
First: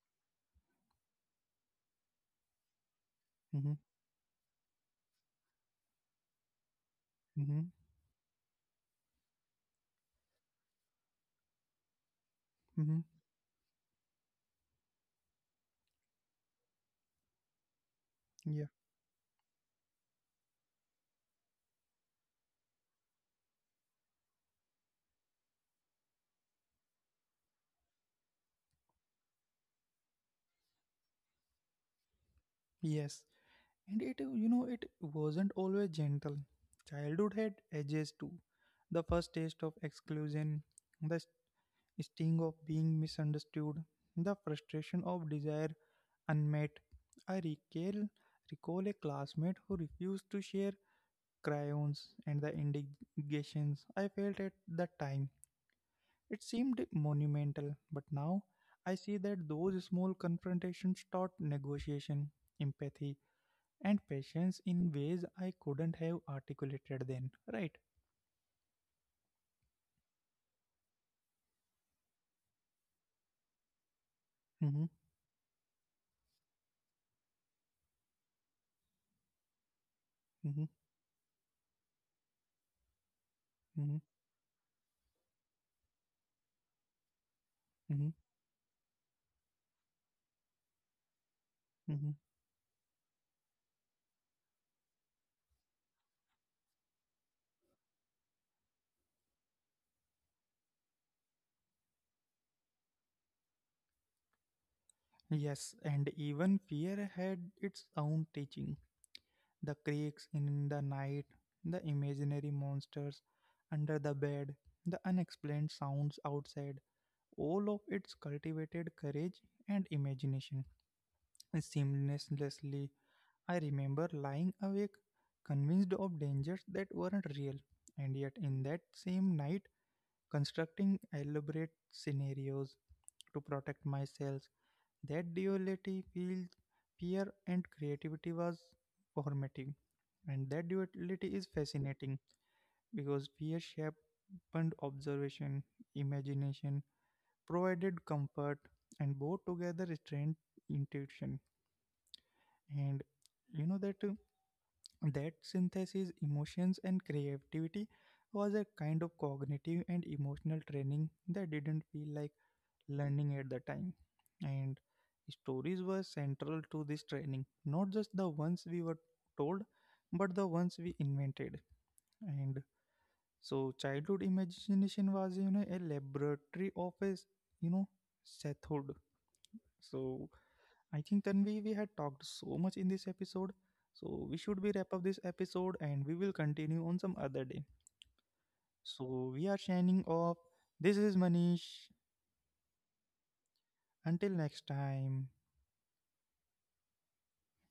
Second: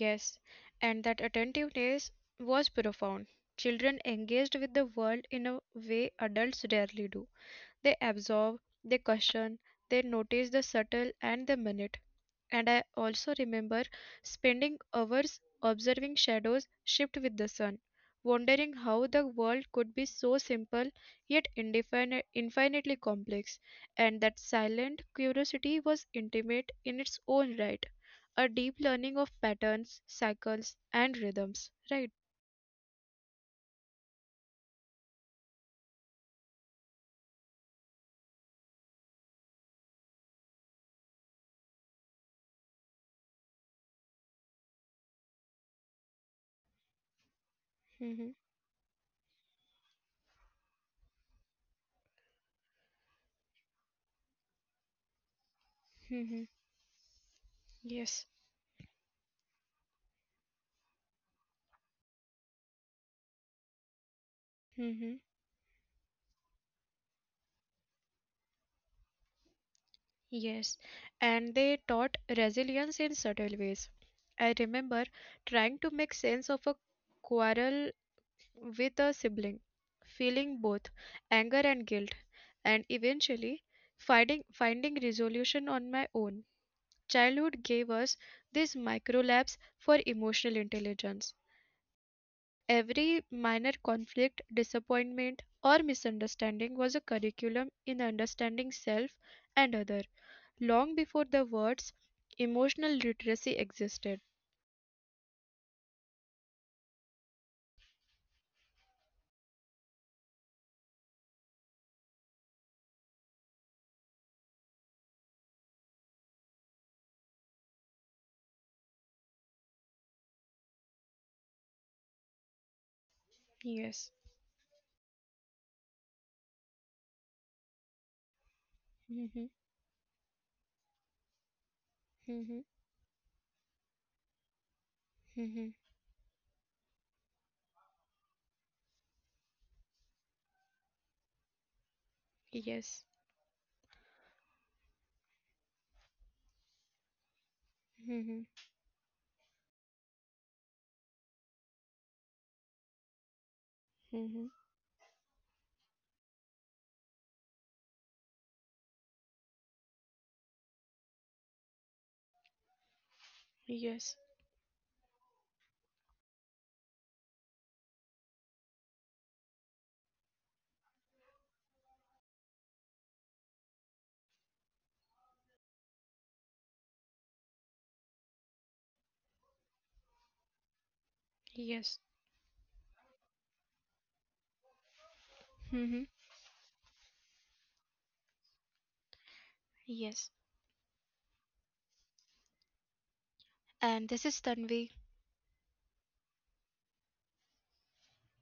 B: Yes. And that attentiveness was profound.
A: Mm-hmm,
B: Children engaged with the world in a way adults rarely do.
A: mm-hmm,
B: They absorb, they question, they notice the subtle and the minute. And
A: mm-hmm.
B: I also remember spending hours observing shadows shift with the sun,
A: Yeah,
B: wondering how the world could be so simple yet infinitely complex, and that silent curiosity was intimate in its own right, a deep learning of patterns, cycles, and rhythms, right?
A: yes. And it, you know, it wasn't always gentle. Childhood had edges too. The first taste of exclusion, the sting of being misunderstood, the frustration of desire unmet. I recall,
B: Hmm.
A: recall a classmate who refused to share crayons and the indications I felt at that time. It
B: Hmm.
A: seemed monumental, but
B: Yes.
A: now I see that those small confrontations taught negotiation, empathy, and patience
B: Mm-hmm.
A: in ways I couldn't have articulated then. Right?
B: Yes, and they taught resilience in subtle ways. I remember
A: Mm-hmm,
B: trying to make sense of a quarrel with a sibling, feeling both
A: mm-hmm,
B: anger and guilt, and eventually
A: mm-hmm,
B: finding resolution on my own. Childhood gave us
A: mm-hmm,
B: these micro labs for emotional intelligence.
A: mm-hmm.
B: Every minor conflict, disappointment, or misunderstanding was a curriculum in understanding self and other, long before the words emotional literacy existed.
A: Yes, and even fear had its own teaching. The creaks in the night, the imaginary monsters under the bed, the unexplained sounds outside, all of its cultivated courage and imagination. Seamlessly,
B: Yes.
A: I remember lying awake, convinced of dangers that weren't real, and yet in
B: Mhm.
A: that same night, constructing elaborate
B: Mhm.
A: scenarios to protect myself.
B: Mhm.
A: That duality feels fear and creativity was formative. And that duality is fascinating
B: Yes.
A: because fear sharpened observation, imagination,
B: Mhm.
A: provided comfort, and both together restrained intuition. And you
B: Mhm.
A: know that uh, that synthesis, emotions and creativity, was a kind of cognitive and emotional training that didn't feel like learning
B: Yes.
A: at the time. And stories were central to this training, not just the ones we were told, but the ones we invented. And so, childhood imagination was, a laboratory of a, s- you know, Sethhood. So, I think
B: Yes.
A: Tanvi, we had talked so much in this episode. So, we should be wrap up this
B: Mhm.
A: episode and we will continue on some other day. So, we are
B: Yes.
A: signing off. This is Manish.
B: And this is Tanvi.
A: Until next time.